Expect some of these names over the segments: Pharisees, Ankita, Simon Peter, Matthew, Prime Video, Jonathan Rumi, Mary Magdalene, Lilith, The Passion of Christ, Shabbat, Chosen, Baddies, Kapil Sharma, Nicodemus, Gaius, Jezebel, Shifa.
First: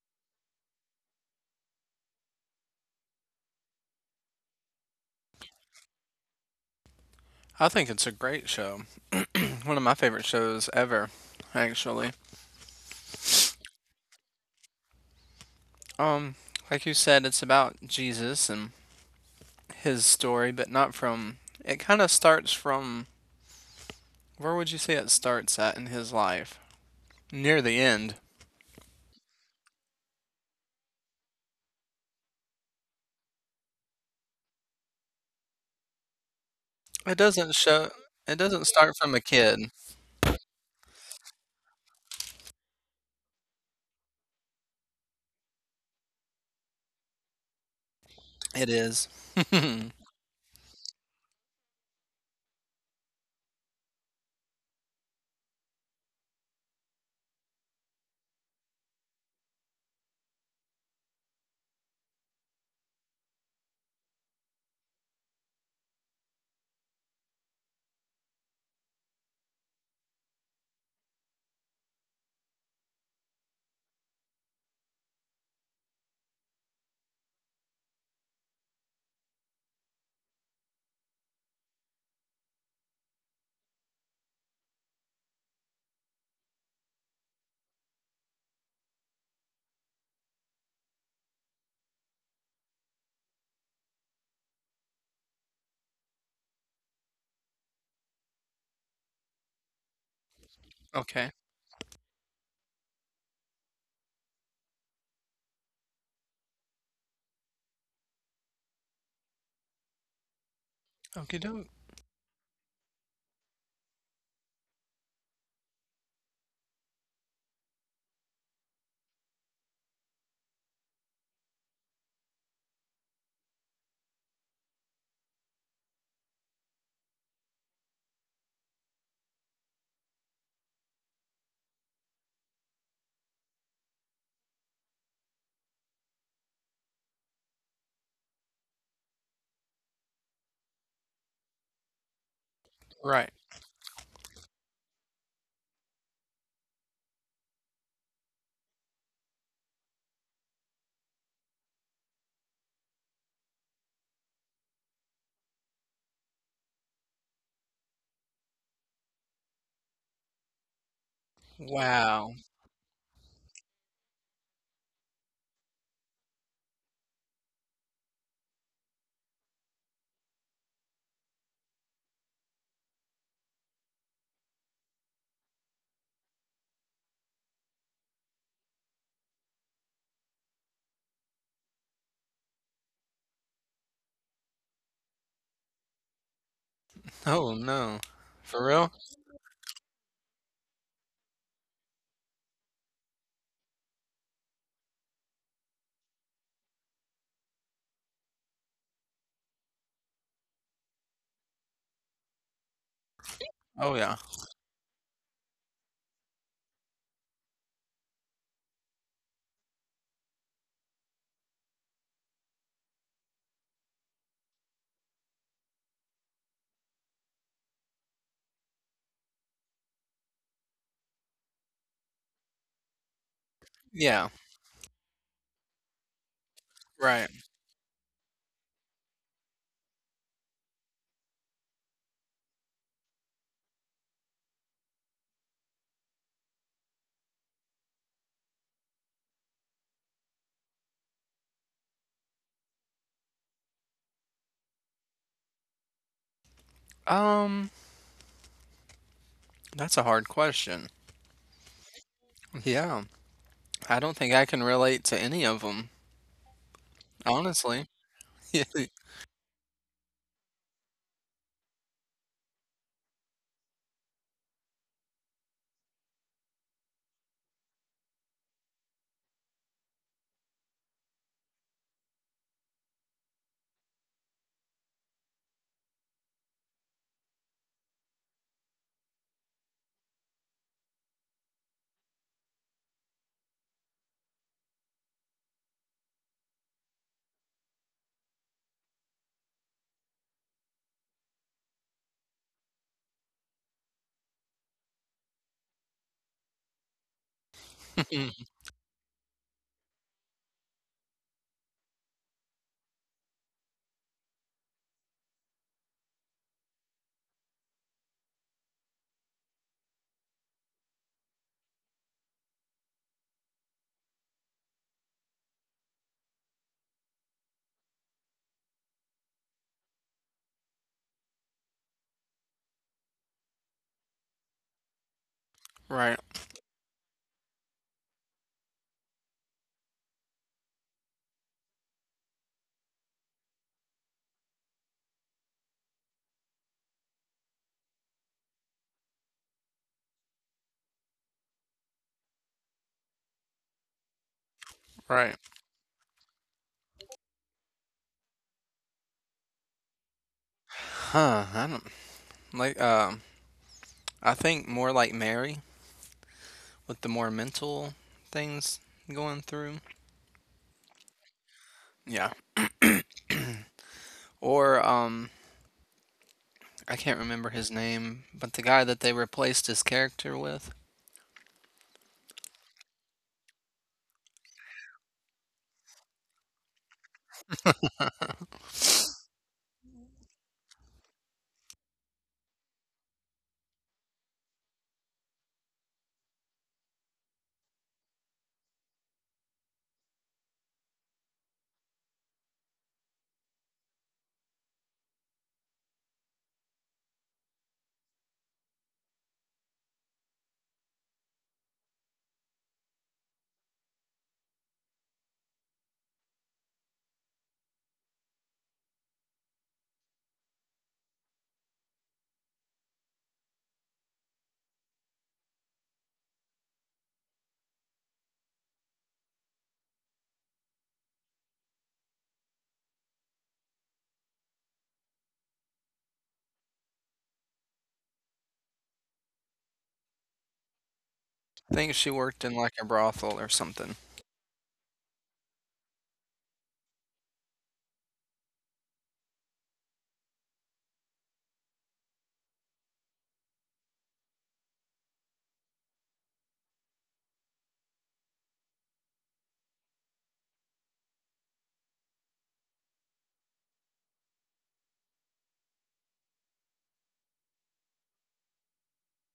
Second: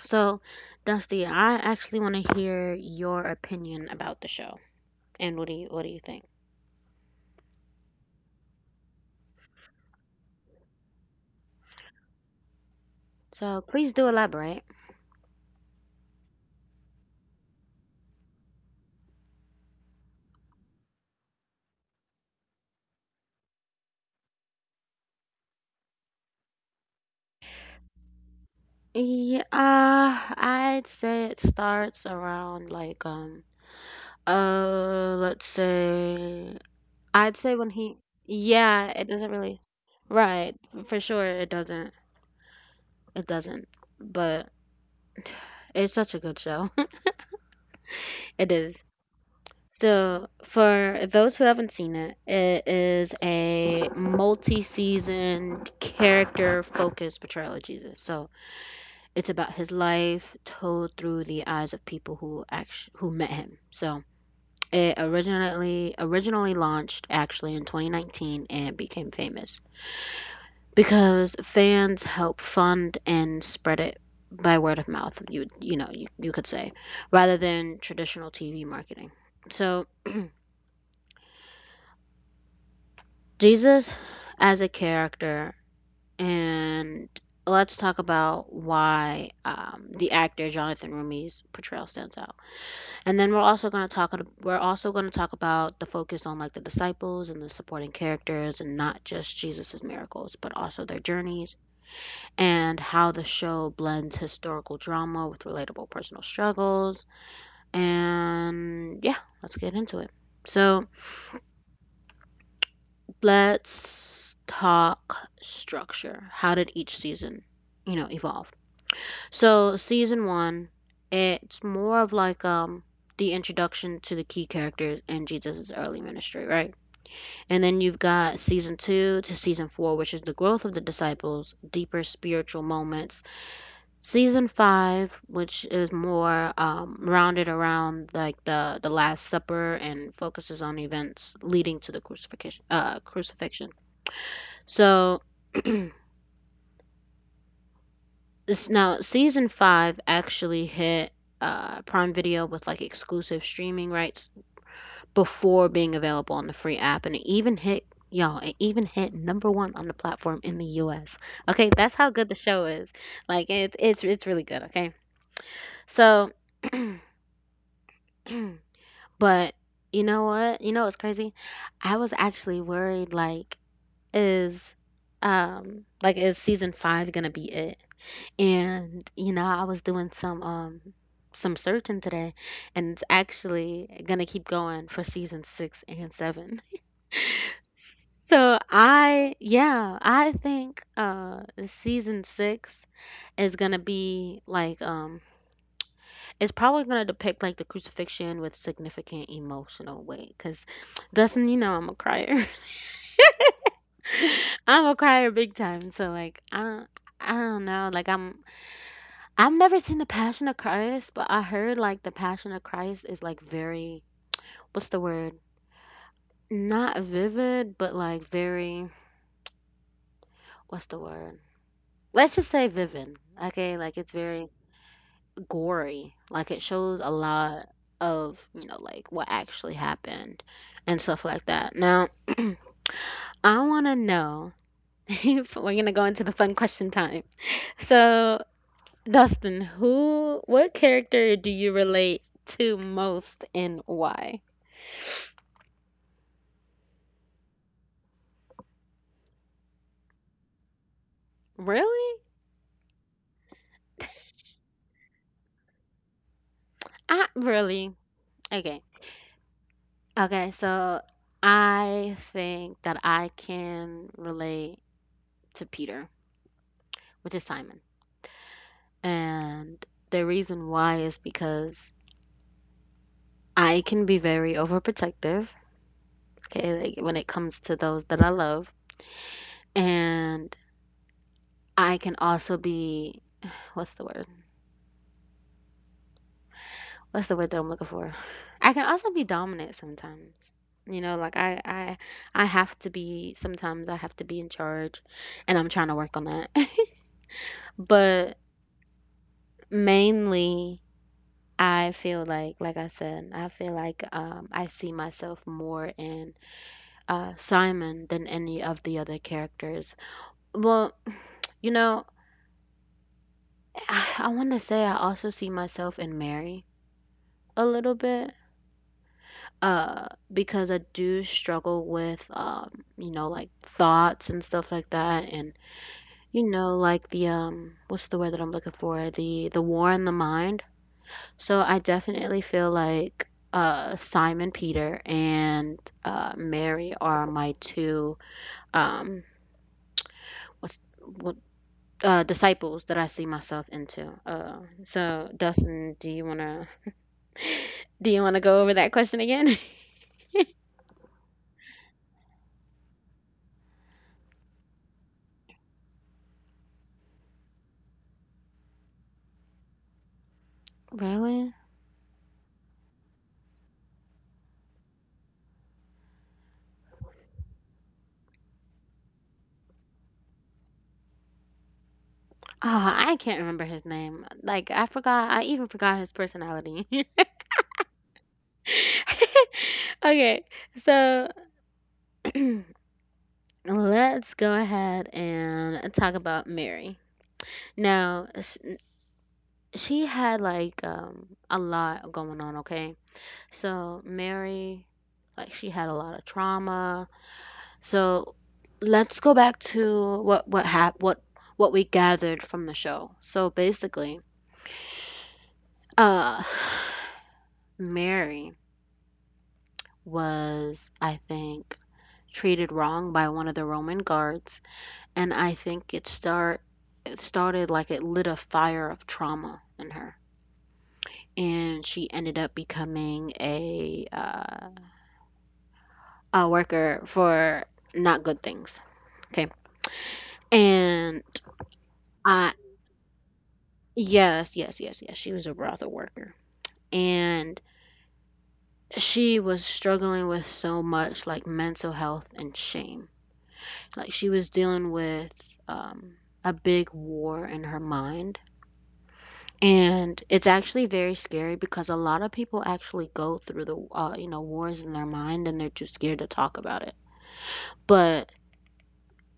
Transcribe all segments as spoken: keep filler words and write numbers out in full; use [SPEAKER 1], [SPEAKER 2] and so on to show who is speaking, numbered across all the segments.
[SPEAKER 1] So, Dusty, I actually want to hear your opinion about the show. And what do you what do you think?
[SPEAKER 2] I think it's a great show. One of my favorite shows ever, actually.
[SPEAKER 1] So, please do elaborate.
[SPEAKER 2] Um, like you said, it's about Jesus and his story, but not from. It kind of starts from. Where would you say it starts at in his life? Near the end.
[SPEAKER 1] Yeah, uh, I'd say it starts around like um uh let's say
[SPEAKER 2] It
[SPEAKER 1] I'd say
[SPEAKER 2] doesn't
[SPEAKER 1] when
[SPEAKER 2] show.
[SPEAKER 1] he
[SPEAKER 2] It doesn't
[SPEAKER 1] yeah,
[SPEAKER 2] start
[SPEAKER 1] it
[SPEAKER 2] from a
[SPEAKER 1] doesn't really.
[SPEAKER 2] kid.
[SPEAKER 1] Right, for sure it doesn't. It doesn't. But it's such a good show. It
[SPEAKER 2] It
[SPEAKER 1] is.
[SPEAKER 2] is.
[SPEAKER 1] So, for those who haven't seen it, it is a multi-seasoned character-focused portrayal of Jesus. So, it's about his life told through the eyes of people who actually who met him. So, it originally originally launched actually in twenty nineteen and became famous because fans help fund and spread it by word of mouth. You you know you, you could say, rather than traditional T V marketing. So Jesus as a character, and let's talk about why um, the actor Jonathan Rumi's portrayal stands out. And then we're also going to talk we're also going to talk about the focus on like the disciples and the supporting characters and not just Jesus's miracles, but also their
[SPEAKER 2] Okay.
[SPEAKER 1] journeys and how the show blends historical drama with relatable personal struggles. And yeah, let's get into it. So,
[SPEAKER 2] Okie doke.
[SPEAKER 1] let's talk structure. How did each season, you know, evolve? So season one, it's more of like um the introduction to the key characters in Jesus' early ministry, right? And then you've got season two to season four, which is the growth of the disciples, deeper spiritual moments. Season five, which is more um, rounded around like the the Last Supper and focuses on events leading to the crucifixion, uh,
[SPEAKER 2] Right.
[SPEAKER 1] crucifixion. So it's now season five actually hit uh, Prime Video with like exclusive streaming rights before being available on the free app, and it even hit y'all. It even hit number one on the platform in the U S. Okay, that's how good
[SPEAKER 2] Wow.
[SPEAKER 1] the show is. Like it's it's it's really good. Okay, so but you know what? You know what's crazy? I was actually worried. Like is um like is season five gonna be it? And you know, I was doing some um some searching today, and it's actually gonna keep going for season six and seven.
[SPEAKER 2] Oh no.
[SPEAKER 1] So
[SPEAKER 2] For real?
[SPEAKER 1] I, yeah, I think uh season six is gonna be like um it's probably gonna depict like the crucifixion with significant emotional weight, cause Dustin, you know I'm a crier.
[SPEAKER 2] Oh yeah.
[SPEAKER 1] I'm a crier big time. So like I I don't know, like I'm I've never seen The Passion of Christ, but I heard like The Passion of Christ is like very, what's the word? Not vivid, but like very, what's the word? Let's just say vivid. Okay, like it's
[SPEAKER 2] Yeah.
[SPEAKER 1] very gory. Like it shows a
[SPEAKER 2] Right.
[SPEAKER 1] lot of, you know, like what actually happened and stuff like that. Now, I want to know if we're going to go into the fun question time. So, Dustin, who, what character do you relate to most and why?
[SPEAKER 2] Um, that's a hard question.
[SPEAKER 1] Really?
[SPEAKER 2] Yeah, I don't think I can relate to any of them,
[SPEAKER 1] I
[SPEAKER 2] honestly.
[SPEAKER 1] really. Okay. Okay, so I think that I can relate to Peter, which is Simon. And the reason why is because I can be very overprotective, okay, like when it comes to those that I love. And I can also be, what's the word? What's the word that I'm looking for? I can also be dominant sometimes. You know, like I I I have to be, sometimes I have to be in charge, and I'm trying to work on that.
[SPEAKER 2] Yeah.
[SPEAKER 1] But mainly I feel like like I said, I feel like um I see myself more in uh Simon than any of the other characters. Well, you know, I, I want to say I also see myself in Mary a little bit uh because I do struggle with um you know, like thoughts and stuff like that, and
[SPEAKER 2] Right,
[SPEAKER 1] you know, like the um what's the word that I'm looking for, the the war in the mind. So I definitely feel like uh Simon Peter and uh Mary are my two um what's what uh disciples that I see myself into. Uh so,
[SPEAKER 2] right.
[SPEAKER 1] Dustin, do you want to, do you want to go over that question again?
[SPEAKER 2] Huh, I don't like um I think more like Mary, with the more mental things going through.
[SPEAKER 1] Really?
[SPEAKER 2] Yeah. Or um I can't remember his name, but the guy that they replaced his character with.
[SPEAKER 1] Oh, I can't remember his name. Like I forgot. I even forgot his personality. Okay, so let's go ahead and talk about Mary. Now, sh- she had like um a lot going on. Okay, so Mary, like she had a lot of trauma. So let's go back to what what hap- what what we gathered from the show. So basically, uh, Mary was, I think, treated wrong by one of the Roman guards, and I think it start it started, like it lit a fire of trauma in her. And she ended up becoming a uh, a worker for not good things. Okay. And
[SPEAKER 2] I think she worked
[SPEAKER 1] I
[SPEAKER 2] in like a brothel or something.
[SPEAKER 1] yes, yes, yes, yes. She was a brothel worker. And she was struggling with so much like mental health and shame. Like she was dealing with um, a big war in her mind. And it's actually very scary because a lot of people actually go through the uh, you know, wars in their mind, and they're too scared to talk about it. But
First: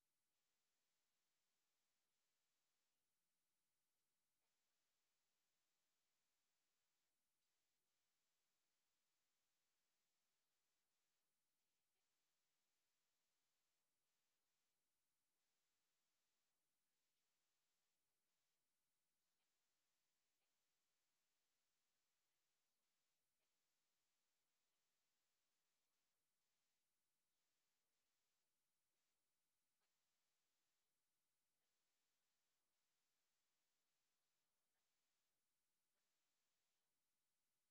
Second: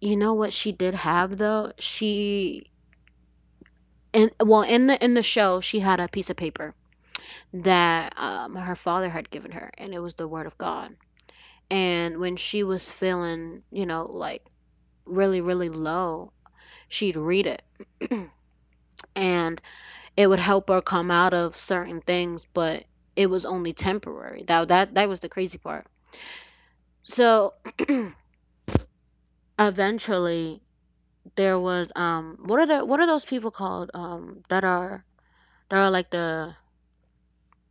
[SPEAKER 1] you know what she did have though? She And well, in the in the show she had a piece of paper that um, her father had given her, and it was the word of God. And when she was feeling, you know, like really really low, she'd read it. And it would help her come out of certain things, but it was only temporary. That that that was the crazy part. So eventually there was um what are the, what are those people called um that are that are like the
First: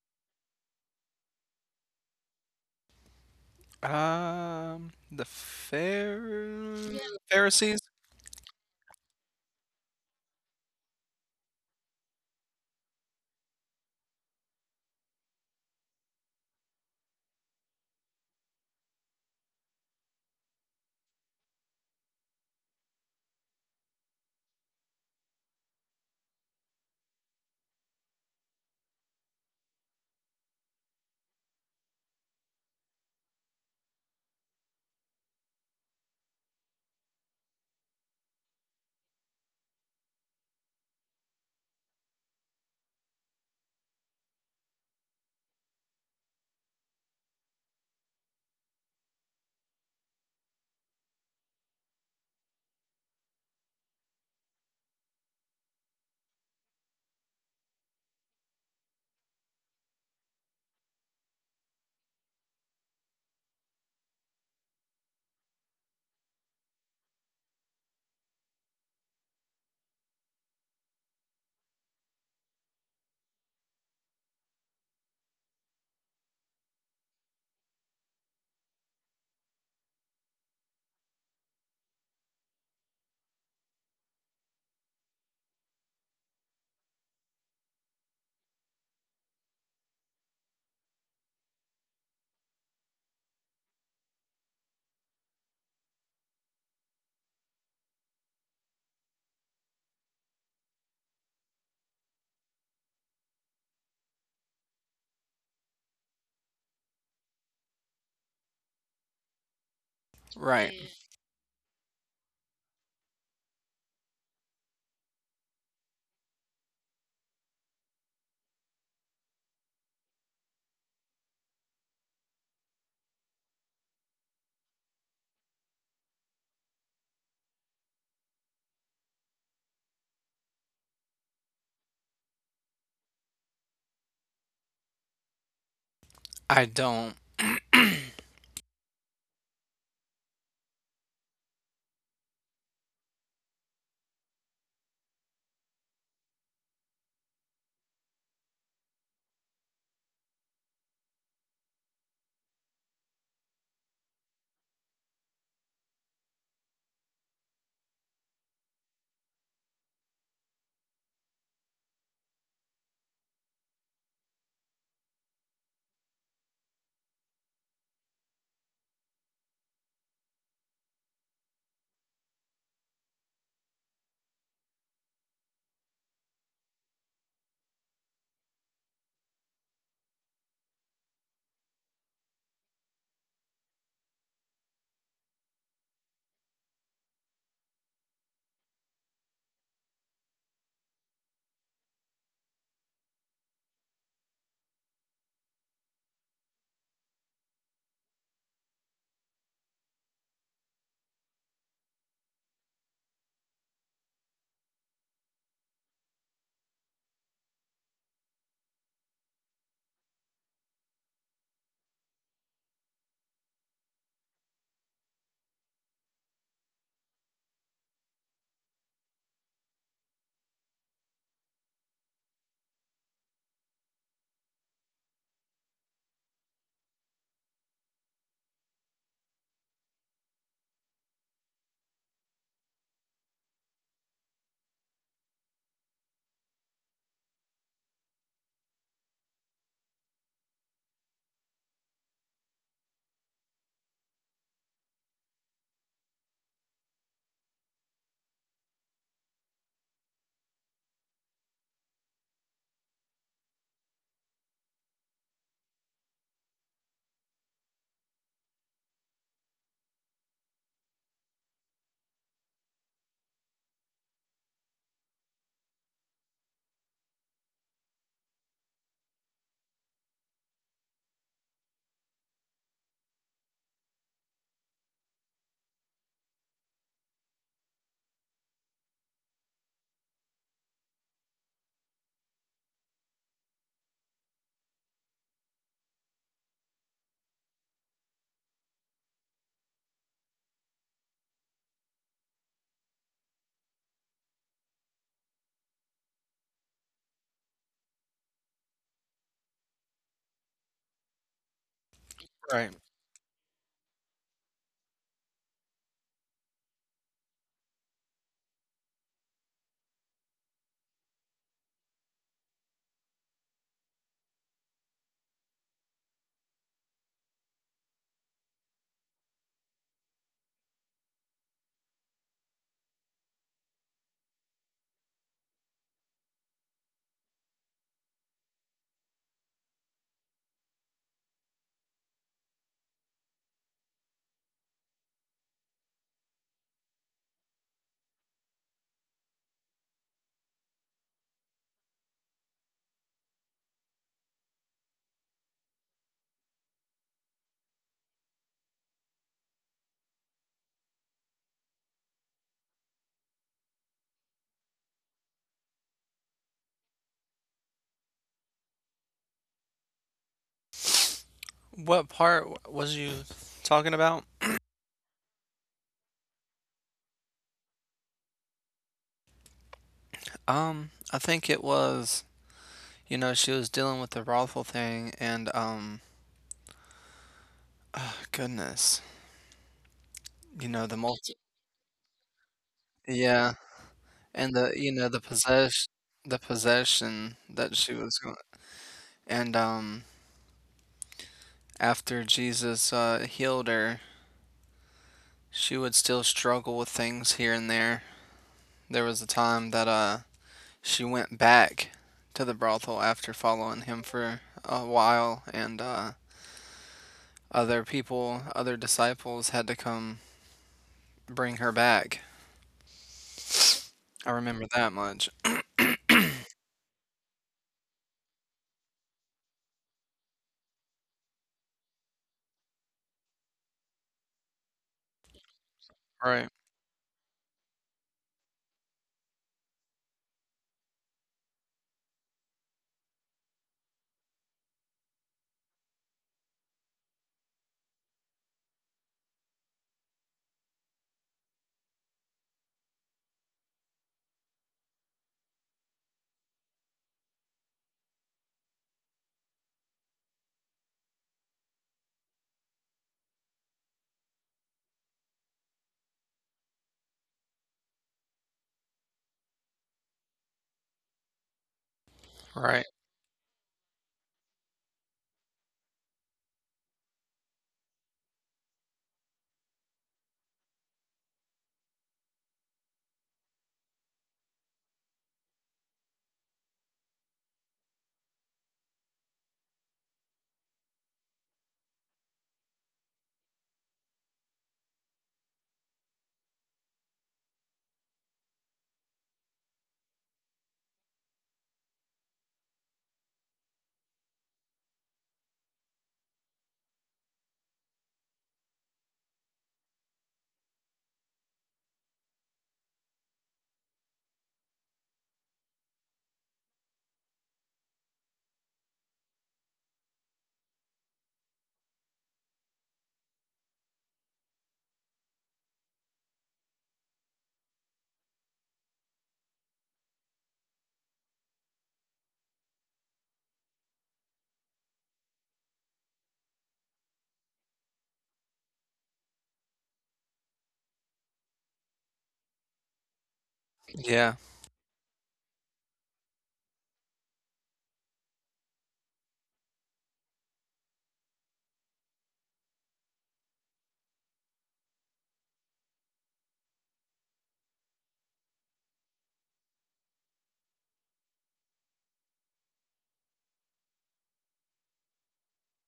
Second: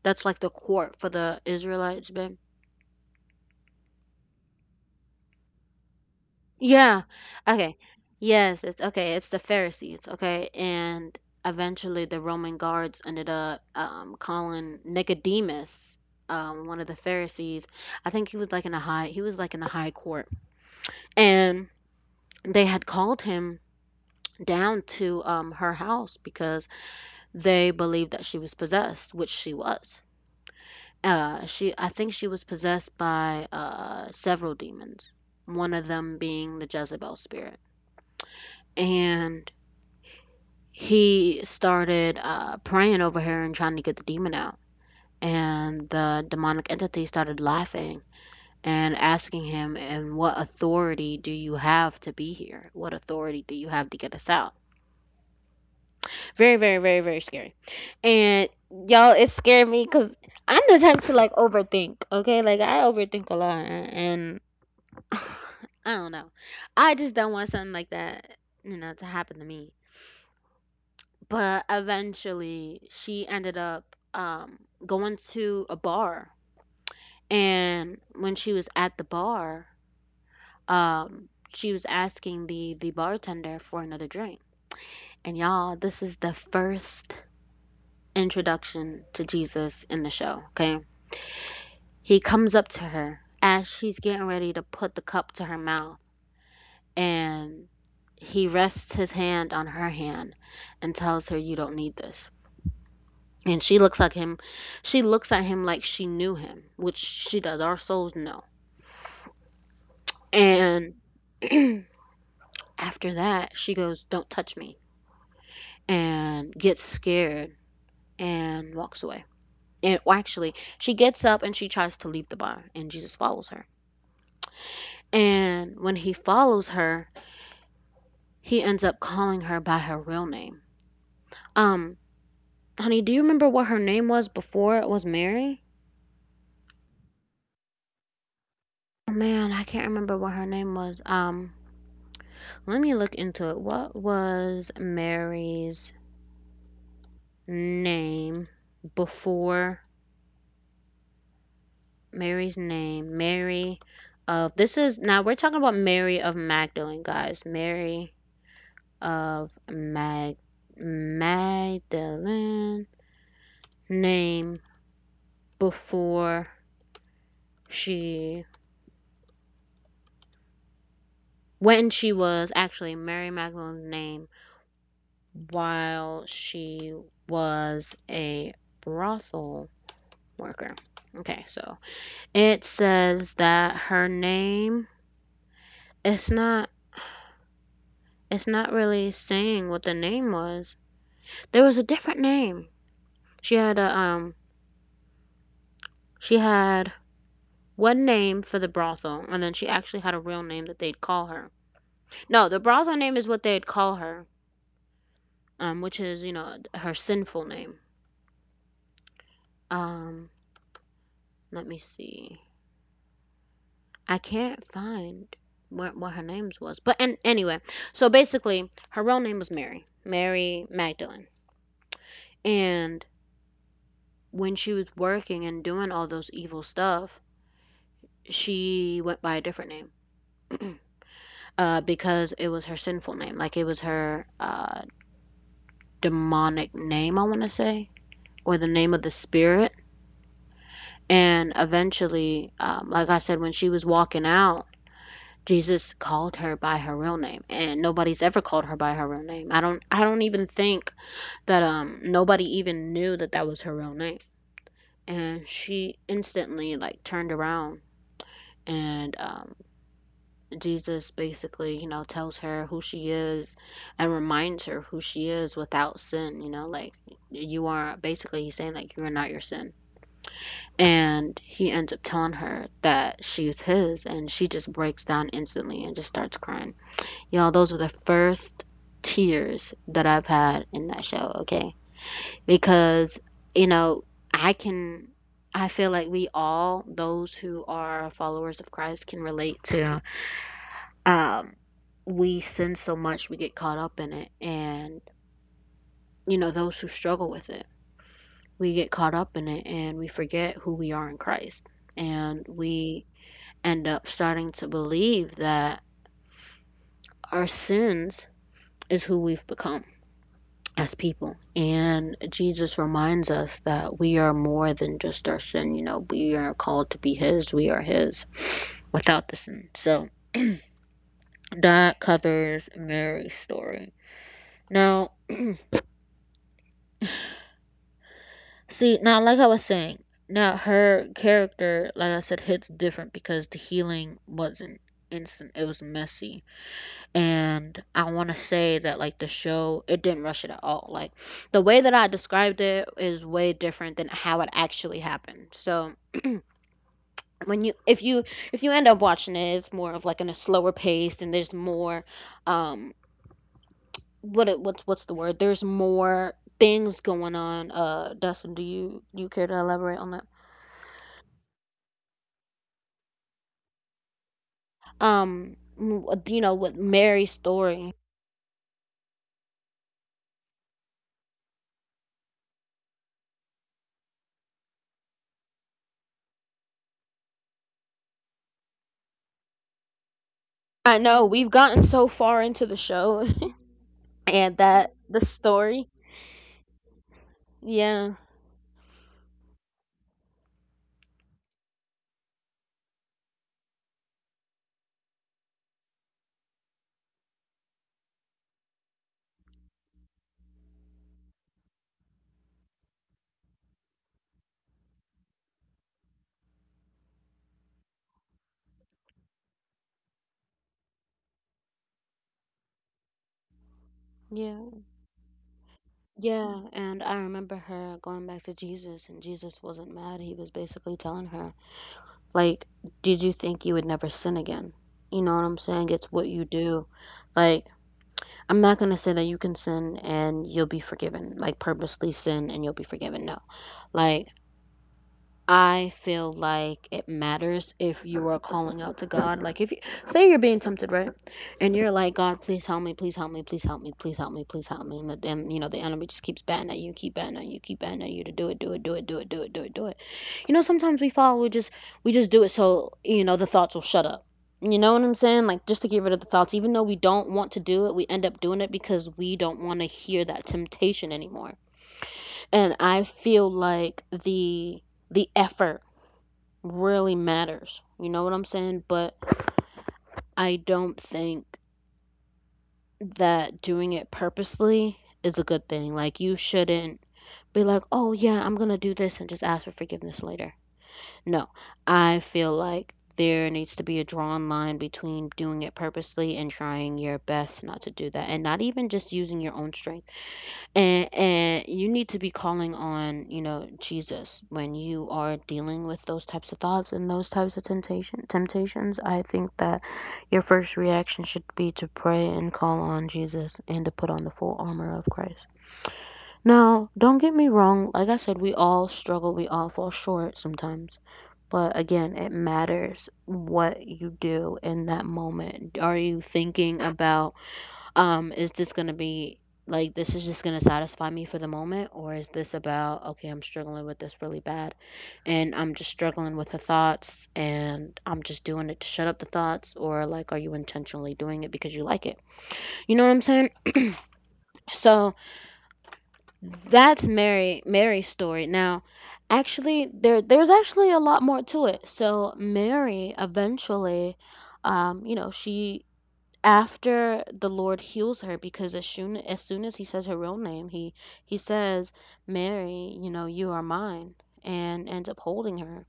[SPEAKER 1] that's like the court for the Israelites, Ben?
[SPEAKER 2] Um the Phar
[SPEAKER 1] Yeah. Okay.
[SPEAKER 2] Pharisees?
[SPEAKER 1] Yes, it's okay. It's the Pharisees, okay? And eventually the Roman guards ended up um calling Nicodemus, um one of the Pharisees. I think he was like in a high he was like in the high court. And they had called him down to um, her house because they believed that she was possessed, which she was. Uh, she, I think she was possessed by uh, several demons, one of them being the Jezebel spirit. And he started uh, praying over her and trying to get the demon out. And the demonic entity started laughing and asking him, "And what authority do you have to be here? What authority do you have to get us out?" Very, very, very, very scary. And y'all, it scared me because I'm the type to like overthink. Okay, like I overthink a lot, and I don't know. I just don't want something like that, you know, to happen to me. But eventually, she ended up um, going to a bar, and when she was at the bar, um, she was asking the the bartender for another drink. And y'all, this is the first introduction to Jesus in the show, okay? He comes up to her as she's getting ready to put the cup to her mouth, and he rests his hand on her hand and tells her, "You don't need this." And she looks like him she looks at him like she knew him, which she does. Our souls know.
[SPEAKER 2] Right.
[SPEAKER 1] And after that, she goes, "Don't touch me." And gets scared and walks away. And well, actually, she gets up and she tries to leave the bar and Jesus follows her. And when he follows her, he ends up calling her by her real name. Um, honey, do you remember what her name was before it was Mary?
[SPEAKER 2] I don't.
[SPEAKER 1] Oh, man, I can't remember what her name was. Um, let me look into it. What was Mary's name before, Mary's name? Mary of This is now we're talking about Mary of Magdalene, guys. Mary of Mag Magdalene name before. She When she was actually Mary Magdalene's name while she was a brothel worker. Okay, so it says that her name, it's not it's not really saying what the name was. There was a different name. She had a um she had one name for the brothel, and then she actually had a real name that they'd call her. No, the brothel name is what they'd call her, um, which is, you know, her sinful name. Um, let me see. I can't find what what her name's was. But and anyway, so basically, her real name was Mary, Mary Magdalene. And when she was working and doing all those evil stuff, she went by a different name. Uh, because it was her sinful name. Like it was her uh, demonic name, I want to say, or the name of the spirit. And eventually, um, like I said, when she was walking out, Jesus called her by her real name, and nobody's ever called her by her real name. I don't I don't even think that um nobody even knew that that was her real name. And she instantly like turned around and um Jesus basically, you know, tells her who she is and reminds her who she is without sin. You know, like, you are basically, he's saying like, you're not your sin. And he ends up telling her that she's his, and she just breaks down instantly and just starts crying. You know, those were the first tears that I've had in that show. Okay, because, you know, I can, I feel like we all, those who are followers of Christ, can relate to, um we sin so much, we get caught up in it, and, you know, those who struggle with it, we get caught up in it and we forget who we are in Christ. And
[SPEAKER 2] Right.
[SPEAKER 1] we end up starting to believe that our sins is who we've become as people. And Jesus reminds us that we are more than just our sin. You know, we are called to be His, we are His without the sin. So that covers Mary's story. Now, see, now, like I was saying, now her character, like I said, hits different because the healing wasn't instant, it was messy. And I want to say that, like, the show, it didn't rush it at all. Like, the way that I described it is way different than how it actually happened. So when you, if you, if you end up watching it, it's more of like in a slower pace and there's more, um what it, what's what's the word? There's more things going on. Uh, Dustin, do you you care to elaborate on that?
[SPEAKER 2] What part was you talking about?
[SPEAKER 1] Um m- you know, with Mary's story.
[SPEAKER 2] Um, I think it was, you know, she was dealing with the brothel thing and um oh, goodness. You know, the
[SPEAKER 1] I know
[SPEAKER 2] multi
[SPEAKER 1] we've gotten so far into the show
[SPEAKER 2] Yeah, and
[SPEAKER 1] and
[SPEAKER 2] the,
[SPEAKER 1] that
[SPEAKER 2] you know, the
[SPEAKER 1] the story.
[SPEAKER 2] possess the possession that she
[SPEAKER 1] Yeah.
[SPEAKER 2] was going, and um after Jesus uh healed her, she would still struggle with things here and there. There was a time that uh she went back to the brothel after following him for a while, and uh other people, other disciples had to come bring her back. I remember
[SPEAKER 1] Yeah,
[SPEAKER 2] that much.
[SPEAKER 1] yeah, and I remember her going back to Jesus, and Jesus wasn't mad. He was basically telling her, like, did you think you would never sin again? You know what I'm saying? It's what you
[SPEAKER 2] Right,
[SPEAKER 1] do. Like, I'm not gonna say that you can sin and you'll be forgiven, like purposely sin and you'll be forgiven. No. Like, I feel like it matters if you are calling out to God. Like, if you say you're being tempted, right? And you're like, God, please help me, please help me, please help me, please help me, please help me. And the- and you know, the enemy just keeps batting at you, keep batting at you, keep batting at you to do it, do it, do it, do it, do it, do it, do it. You know, sometimes we fall, we just we just do it so, you know, the thoughts will shut up. You know what I'm saying? Like, just to get rid of the thoughts, even though we don't want to do it, we end up doing it because we don't want to hear that temptation anymore. And
[SPEAKER 2] right.
[SPEAKER 1] I feel like the the effort really matters. You know what I'm saying? But I don't think that doing it purposely is a good thing. Like, you shouldn't be like, oh, yeah, I'm going to do this and just ask for forgiveness later. No, I feel like there needs to be a drawn line between doing it purposely and trying your best not to do that. And not even just using your own strength. And and you need to be calling on, you know, Jesus when you are dealing with those types of thoughts and those types of temptation temptations. I think that your first reaction should be to pray and call on Jesus and to put on the full armor of Christ. Now, don't get me wrong, like I said, we all struggle, we all fall short sometimes. But again, it matters what you do in that moment. Are you thinking about, um, is this going to be, like, this is just going to satisfy me for the moment, or is this about, okay, I'm struggling with this really bad and I'm just struggling with the thoughts and I'm just doing it to shut up the thoughts? Or, like, are you intentionally doing it because you like it? You know what I'm saying?
[SPEAKER 2] Yeah,
[SPEAKER 1] So that's Mary Mary's story. Now, actually there there's actually a lot more to it. So Mary eventually, um, you know, she, after the Lord heals her, because as soon as soon as he says her real name, he he says, "Mary, you know, you are mine," and ends up holding her.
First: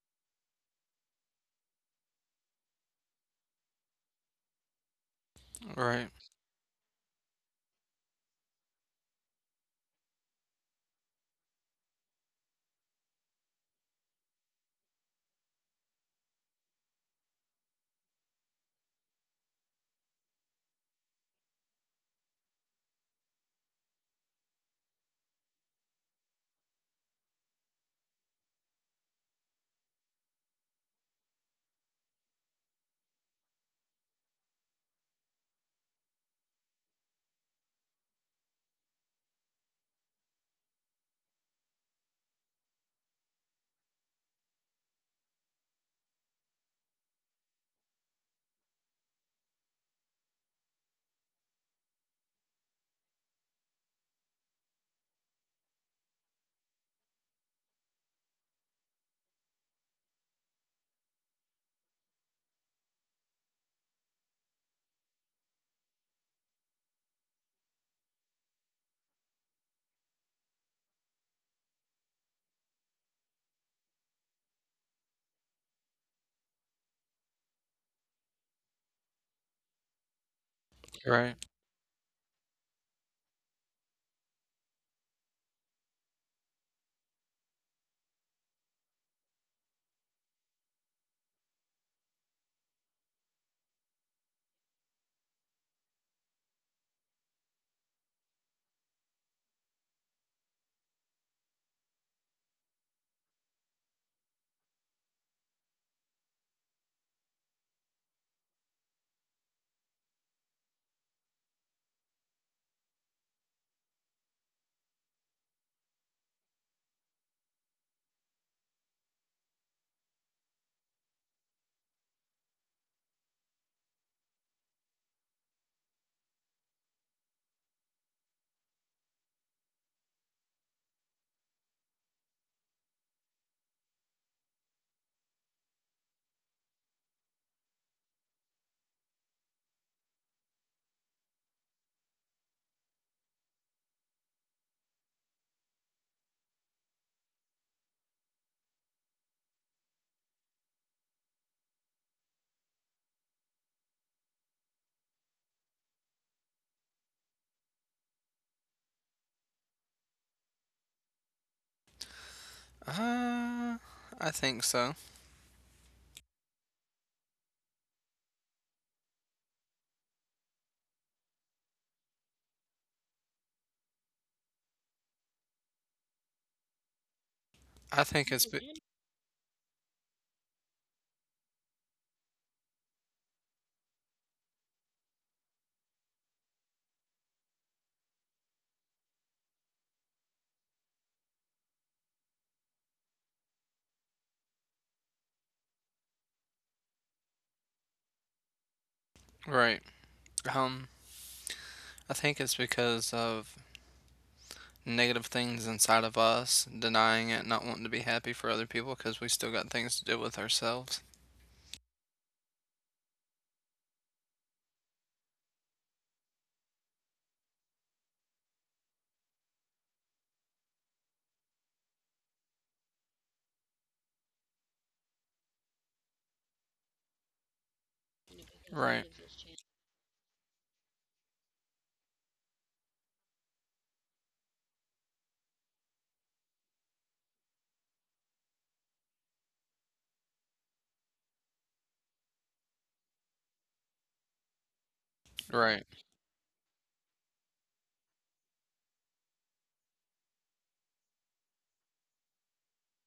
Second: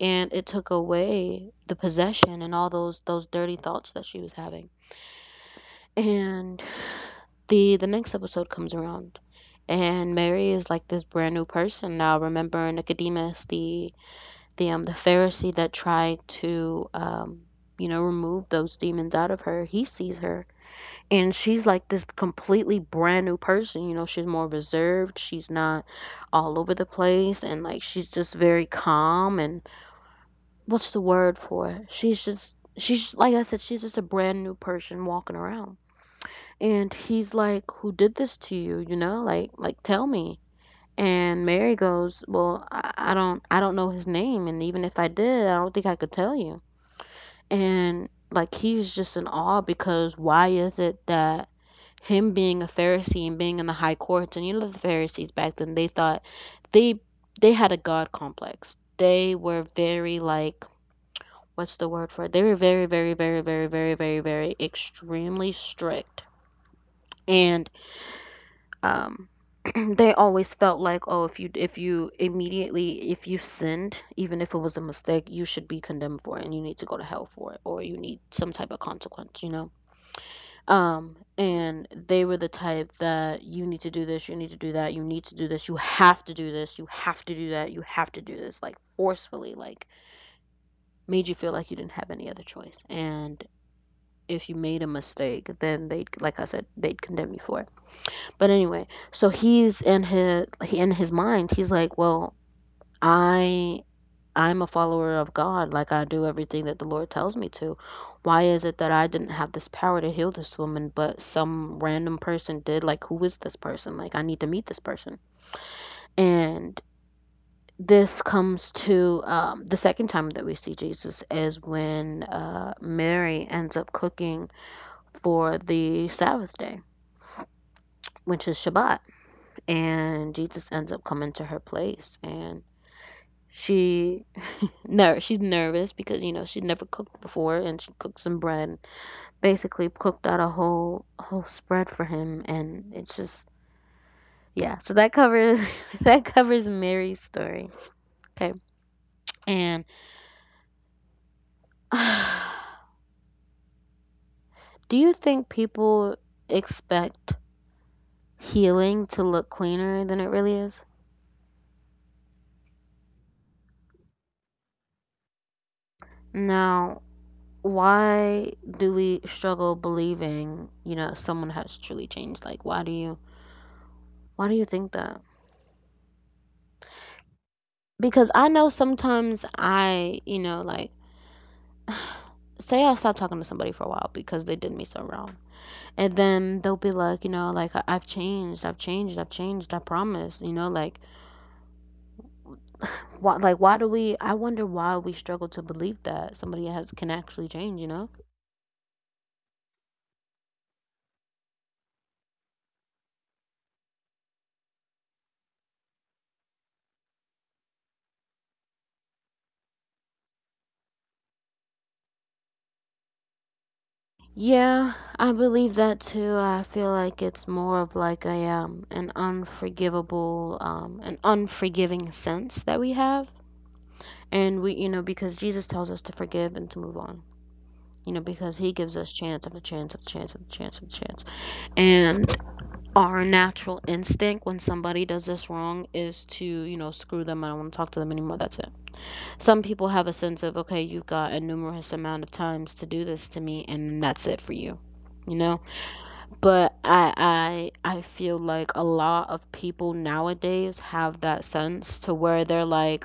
[SPEAKER 1] And it took away the possession and all those those dirty thoughts that she was having.
[SPEAKER 2] right,
[SPEAKER 1] And the the next episode comes around, and Mary is like this brand new person now. Remember Nicodemus, the the um the Pharisee that tried to, um you know, remove those demons out of her? He sees her, and she's like this completely brand new person. You know, she's more reserved, she's not all over the place, and like, she's just very calm. And what's the word for it? She's just, she's like I said, she's just a brand new person walking around. And he's like, who did this to you? You know, like like tell me. And Mary goes, well i, I don't, i don't know his name, and even if I did, I don't think I could tell you. And like, he's just in awe, because why is it that him being a Pharisee and being in the high courts, and you know, the Pharisees back then, they thought they they had a God complex. They were very, like, what's the word for it? They were very, very, very, very, very, very, very extremely strict. And um they always felt like, oh, if you if you immediately if you sinned, even if it was a mistake, you should be condemned for it and you need to go to hell for it or you need some type of consequence, you know? Um,
[SPEAKER 2] right.
[SPEAKER 1] and they were the type that you need to do this, you need to do that, you need to do this, you have to do this, you have to do that, you have to do this, like, forcefully, like, made you feel like you didn't have any other choice. And if you made a mistake, then they'd, like I said, they'd condemn you for it. But anyway, so he's in his, in his mind, he's like, well, I I'm a follower of God, like I do everything that the Lord tells me to. Why is it that I didn't have this power to heal this woman, but some random person did? Like, who is this person? Like, I need to meet this person. And this comes to, um, the second time that we see Jesus is when, uh, Mary ends up cooking for the Sabbath day, which is Shabbat. And Jesus ends up coming to her place, and she, no, she's nervous because, you know, she's never cooked before, and she cooked some bread. Basically, cooked out a whole whole spread for him, and it's just, yeah. So that covers that covers Mary's story. Okay, and do you think people expect healing to look cleaner than it really is?
[SPEAKER 2] Uh, I think so.
[SPEAKER 1] Now, why do we struggle believing, you know, someone has truly changed? Like, why do you why do you think that?
[SPEAKER 2] I think
[SPEAKER 1] Because
[SPEAKER 2] it's
[SPEAKER 1] I know
[SPEAKER 2] be-
[SPEAKER 1] sometimes I, you know, like, say I stop talking to somebody for a while because they did me so wrong. And then they'll be like, you know, like, "I- I've changed, I've changed, I've changed, I promise," you know, like, why like why do we, I wonder why we struggle to believe that somebody has can actually change, you know?
[SPEAKER 2] Right. Um, I think it's because of negative things inside of us, denying it, not wanting to be happy for other people because we still got things to do with ourselves.
[SPEAKER 1] Yeah, I believe that too. I feel like it's more of like a, um an unforgivable, um an unforgiving sense that we have. And we, you know, because Jesus tells us to forgive and to move on. You know, because he gives
[SPEAKER 2] Right,
[SPEAKER 1] us chance after chance after chance after chance after chance. And our natural instinct when somebody does this wrong is to, you know, screw them. I don't want to talk to them anymore. That's it. Some people have a sense of, okay, you've got a numerous amount of times to do this to me, and that's it for you. You know,
[SPEAKER 2] right,
[SPEAKER 1] but I I I feel like a lot of people nowadays have that sense to where they're like,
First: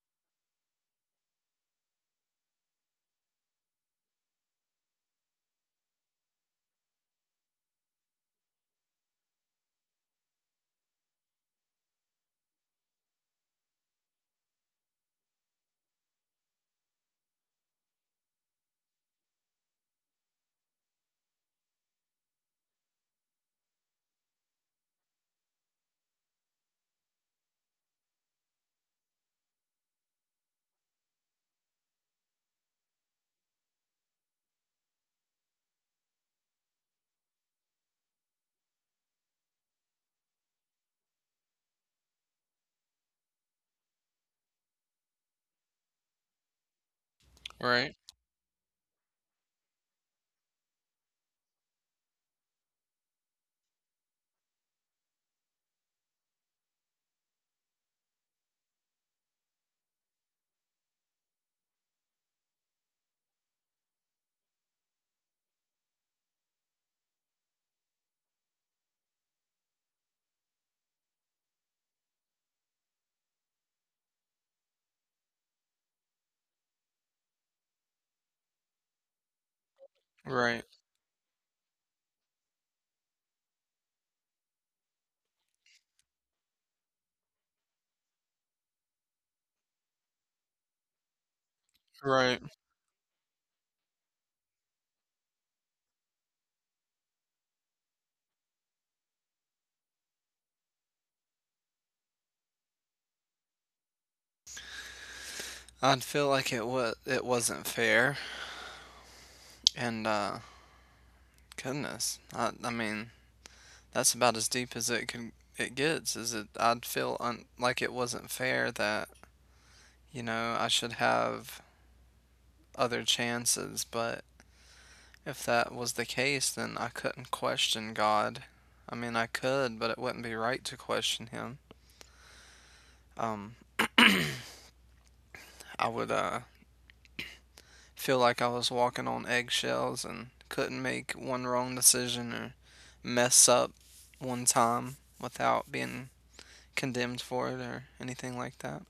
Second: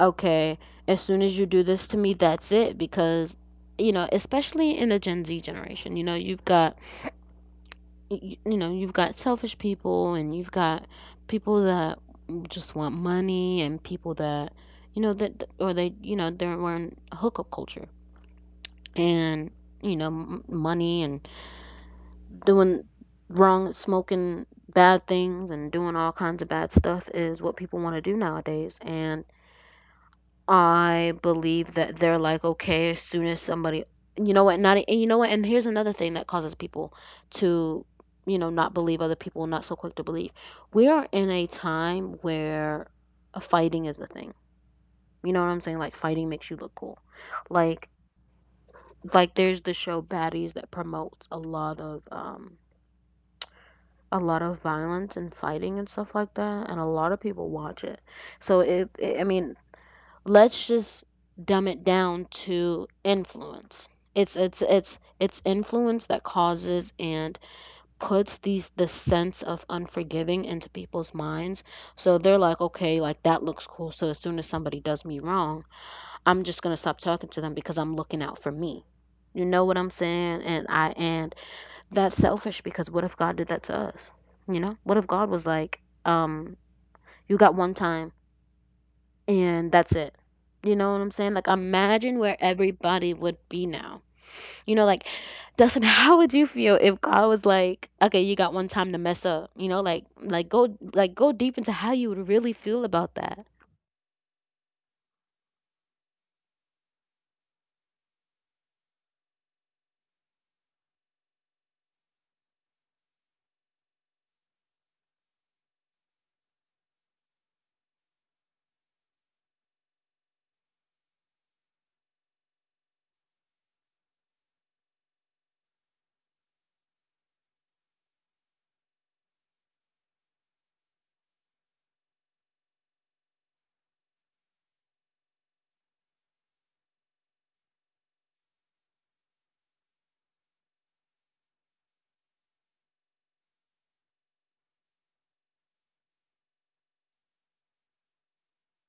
[SPEAKER 1] okay, as soon as you do this to me, that's it. Because, you know, especially in the Gen Z generation, you know, you've got, y- you know, you've got selfish people and you've got people that just want money and people that, you know, that, or they, you know, they're wearing hookup culture and, you know, m- money and doing wrong, smoking bad things and doing all kinds of bad stuff is what people want to do nowadays. And, I believe that they're like, okay, as soon as somebody, you know what, not, and you know what, and here's another thing that causes people to, you know, not believe other people, not so quick to believe. We are in a time where a fighting is the thing. You know what I'm saying? Like fighting makes you look cool. Like,
[SPEAKER 2] right,
[SPEAKER 1] like there's the show Baddies that promotes a lot of, um, a lot of violence and fighting and stuff like that, and a lot of people watch it. So it, it I mean, let's just dumb it down to influence. It's it's it's it's influence that causes and puts these the sense of unforgiving into people's minds. So they're like, okay, like that looks cool. So as soon as somebody does me wrong, I'm just gonna stop talking to them because I'm looking out for me. You know what I'm saying?
[SPEAKER 2] right,
[SPEAKER 1] And I and that's selfish because what if God did that to us? You know? What if God was like, um, you got one time and that's it. You know what I'm saying? Like, imagine where
[SPEAKER 2] right.
[SPEAKER 1] everybody would be now. You know, like, Dustin, how would you feel if God was like, okay, you got one time to mess up? You know, like, like go, like go deep into how you would really feel about that.
[SPEAKER 2] I'd feel like it was it wasn't fair, and uh, goodness, I I mean, that's about as deep as it can it gets. Is it? I'd feel un, like it wasn't fair that, you know, I should have other chances. But if that was the case, then I couldn't question God. I mean, I could, but it wouldn't be right to question him. um I would uh feel like I was walking on eggshells and couldn't make one wrong decision or mess up one time without being condemned for it or anything like that.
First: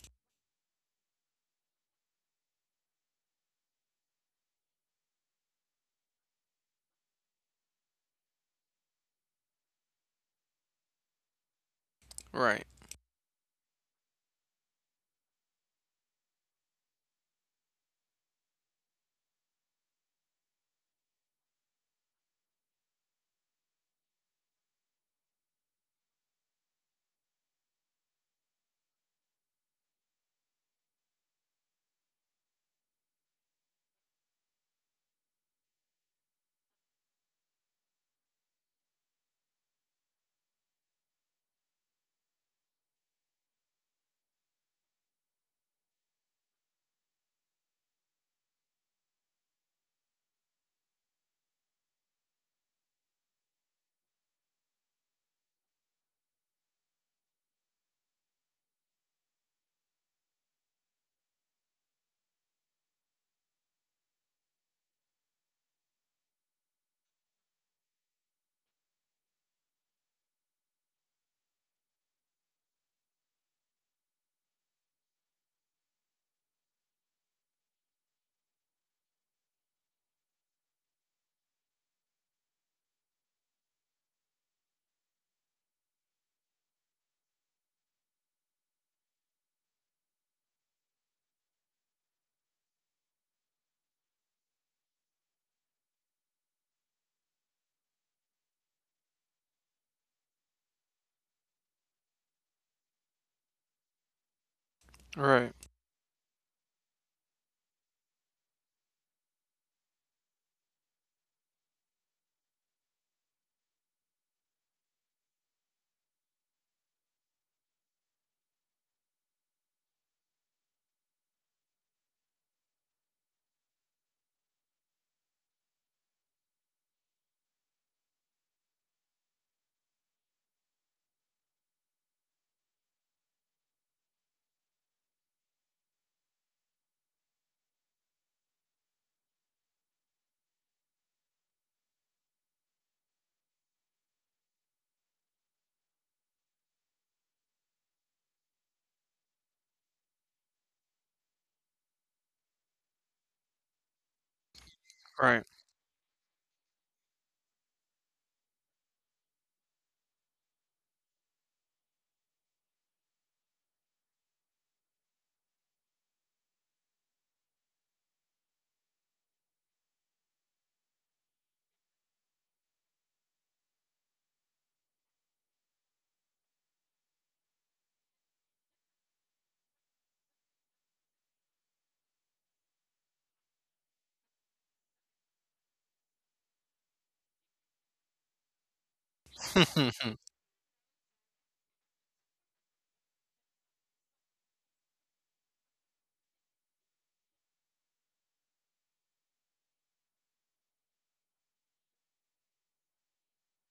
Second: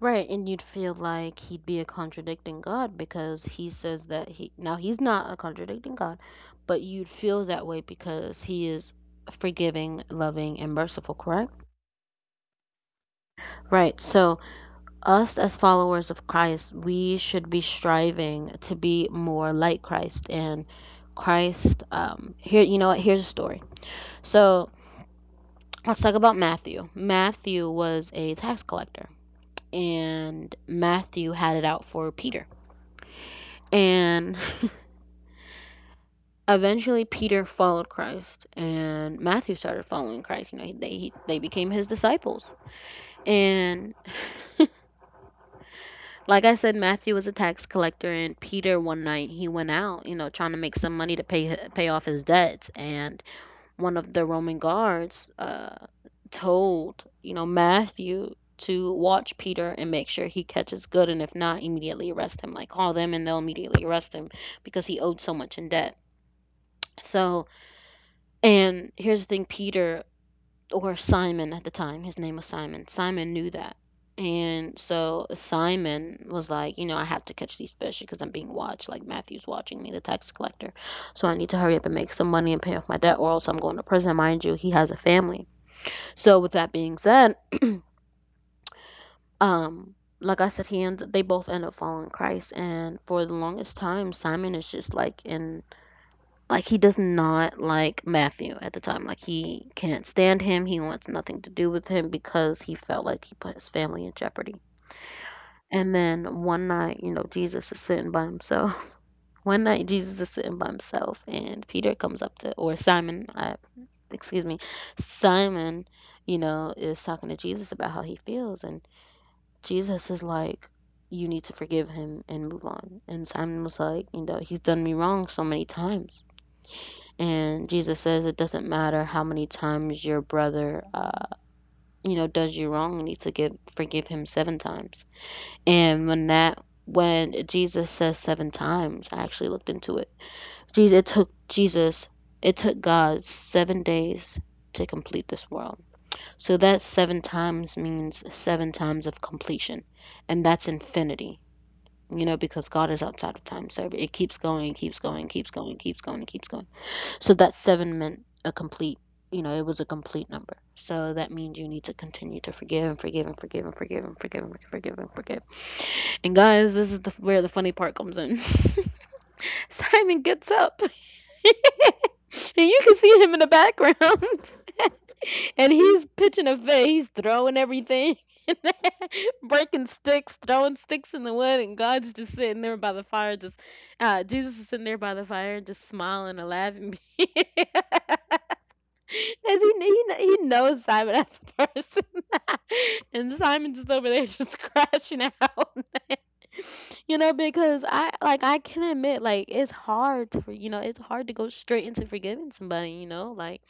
[SPEAKER 1] Right, and you'd feel like he'd be a contradicting God because he says that he now he's not a contradicting God, but you'd feel that way because he is forgiving, loving, and merciful, correct?
[SPEAKER 2] Right.
[SPEAKER 1] Right. So, us as followers of Christ, we should be striving to be more like Christ. And Christ, um, here, you know what? Here's a story. So, let's talk about Matthew. Matthew was a tax collector, and Matthew had it out for Peter. And eventually Peter followed Christ and Matthew started following Christ. You know, they he, they became his disciples. And like I said, Matthew was a tax collector, and Peter one night he went out, you know, trying to make some money to pay pay off his debts. And one of the Roman guards uh, told you know Matthew to watch Peter and make sure he catches good, and if not, immediately arrest him. Like call them, and they'll immediately arrest him because he owed so much in debt. So, and here's the thing Peter or Simon at the time. His name was Simon. Simon knew that. And so Simon was like, you know, I have to catch these fish because I'm being watched. Like Matthew's watching me, the tax collector. So I need to hurry up and make some money and pay off my debt, or else I'm going to prison. Mind you, he has a family. So with that being said, um, like I said, he ends. They both end up following Christ, and for the longest time, Simon is just like in like he does not like Matthew at the time. Like he can't stand him. He wants nothing to do with him because he felt like he put his family in jeopardy.
[SPEAKER 2] Right.
[SPEAKER 1] And then one night, you know, Jesus is sitting by himself. One night Jesus is sitting by himself and Peter comes up to or Simon, uh, excuse me, Simon, you know, is talking to Jesus about how he feels and Jesus is like you need to forgive him and move on. And Simon was like, you know, he's done me wrong so many times and Jesus says it doesn't matter how many times your brother, uh, you know, does you wrong. You need to give forgive him seven times. And when that when Jesus says seven times, I actually looked into it. Jesus, it took Jesus, it took God seven days to complete this world. So that seven times means seven times of completion, and that's infinity. You know, because God is outside of time, so it keeps going, keeps going,
[SPEAKER 2] Right.
[SPEAKER 1] keeps going, keeps going, keeps going so that seven meant a complete, you know, it was a complete number. So that means you need to continue to forgive and forgive and forgive and forgive and forgive and forgive and forgive. And guys, this is the where the funny part comes in. Simon gets up, and you can see him in the background, and he's pitching a fit. He's throwing everything. breaking sticks, throwing sticks in the wood, and God's just sitting there by the fire, just uh, Jesus is sitting there by the fire, just smiling and laughing. As he, he kn- he knows Simon as a person, and Simon's just over there just crashing out. you know, because I like I can admit like it's hard to for- you know it's hard to go straight into forgiving somebody. You know, like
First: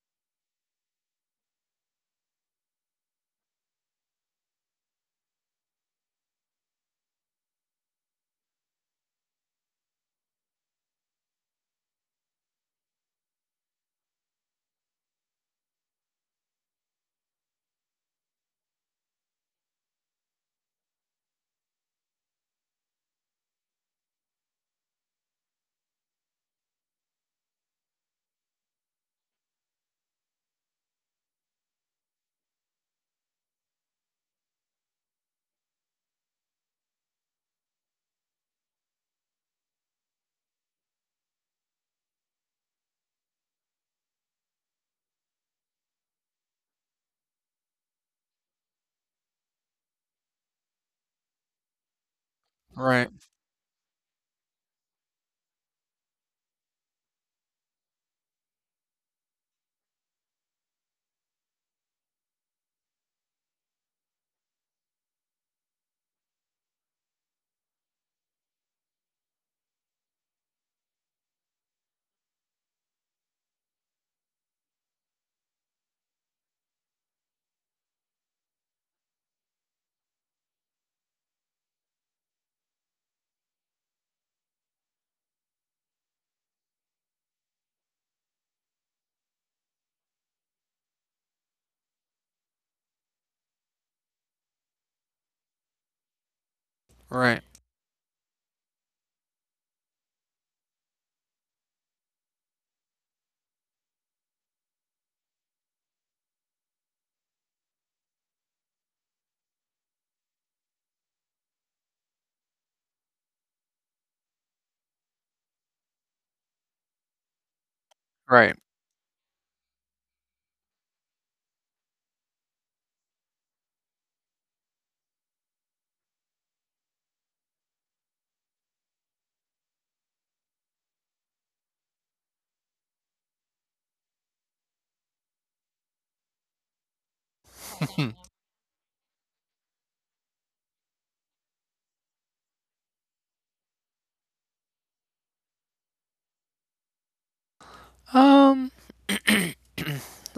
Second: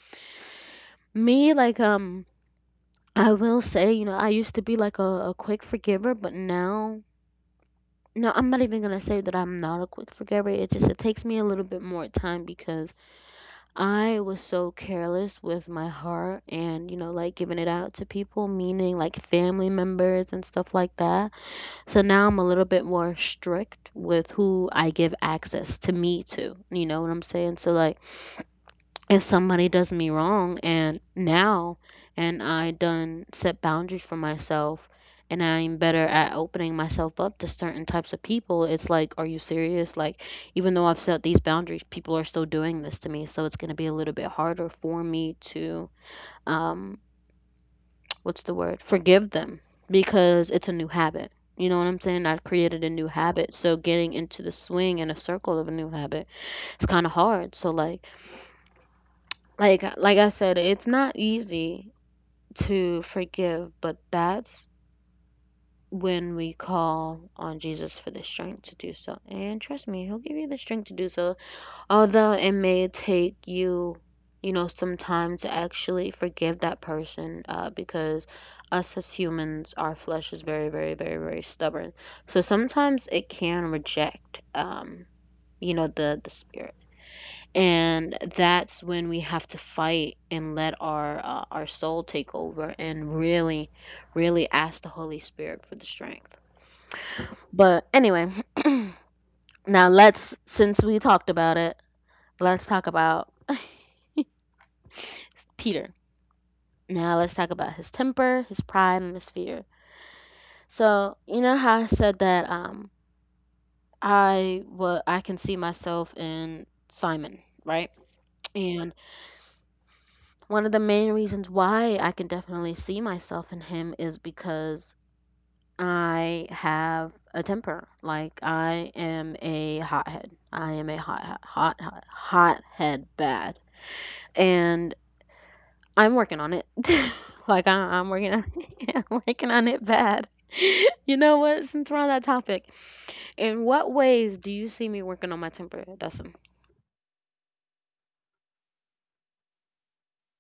[SPEAKER 1] me, like um I will say you know I used to be like a, a quick forgiver, but now. No, I'm not even gonna say that I'm not a quick forgiver. It just it takes me a little bit more time because I was so careless with my heart and, you know, like giving it out to people, meaning like family members and stuff like that. So now I'm a little bit more strict with who I give access to me to. You know what I'm saying? So, like, if somebody does me wrong and now and I done set boundaries for myself and I'm better at opening myself up to certain types of people it's like are you serious like even though I've set these boundaries people are still doing this to me so it's going to be a little bit harder for me to um what's the word forgive them because it's a new habit you know what I'm saying I've created a new
[SPEAKER 2] Right,
[SPEAKER 1] habit so getting into the swing and a circle of a new habit it's kind of hard so like like like I said, it's not easy to forgive, but that's when we call on Jesus for the strength to do so. And trust me, he'll give you the strength to do so. Although it may take you, you know, some time to actually forgive that person, uh, because us as humans, our flesh is very, very, very, very stubborn. So sometimes it can reject um, you know, the the spirit and that's when we have to fight and let our uh, our soul take over and really really ask the Holy Spirit for the strength
[SPEAKER 2] right,
[SPEAKER 1] but anyway now let's since we talked about it let's talk about Peter now let's talk about his temper his pride and his fear so you know how I said that um i wa I can see myself in Simon right
[SPEAKER 2] right.
[SPEAKER 1] and one of the main reasons why I can definitely see myself in him is because I have a temper. Like I am a hothead. I am a hot hot hot hot hothead bad. And I'm working on it. like I, I'm working on I'm working on it bad. you know what? Since we're on that topic, in what ways do you see me working on my temper, Dustin?
[SPEAKER 2] Um,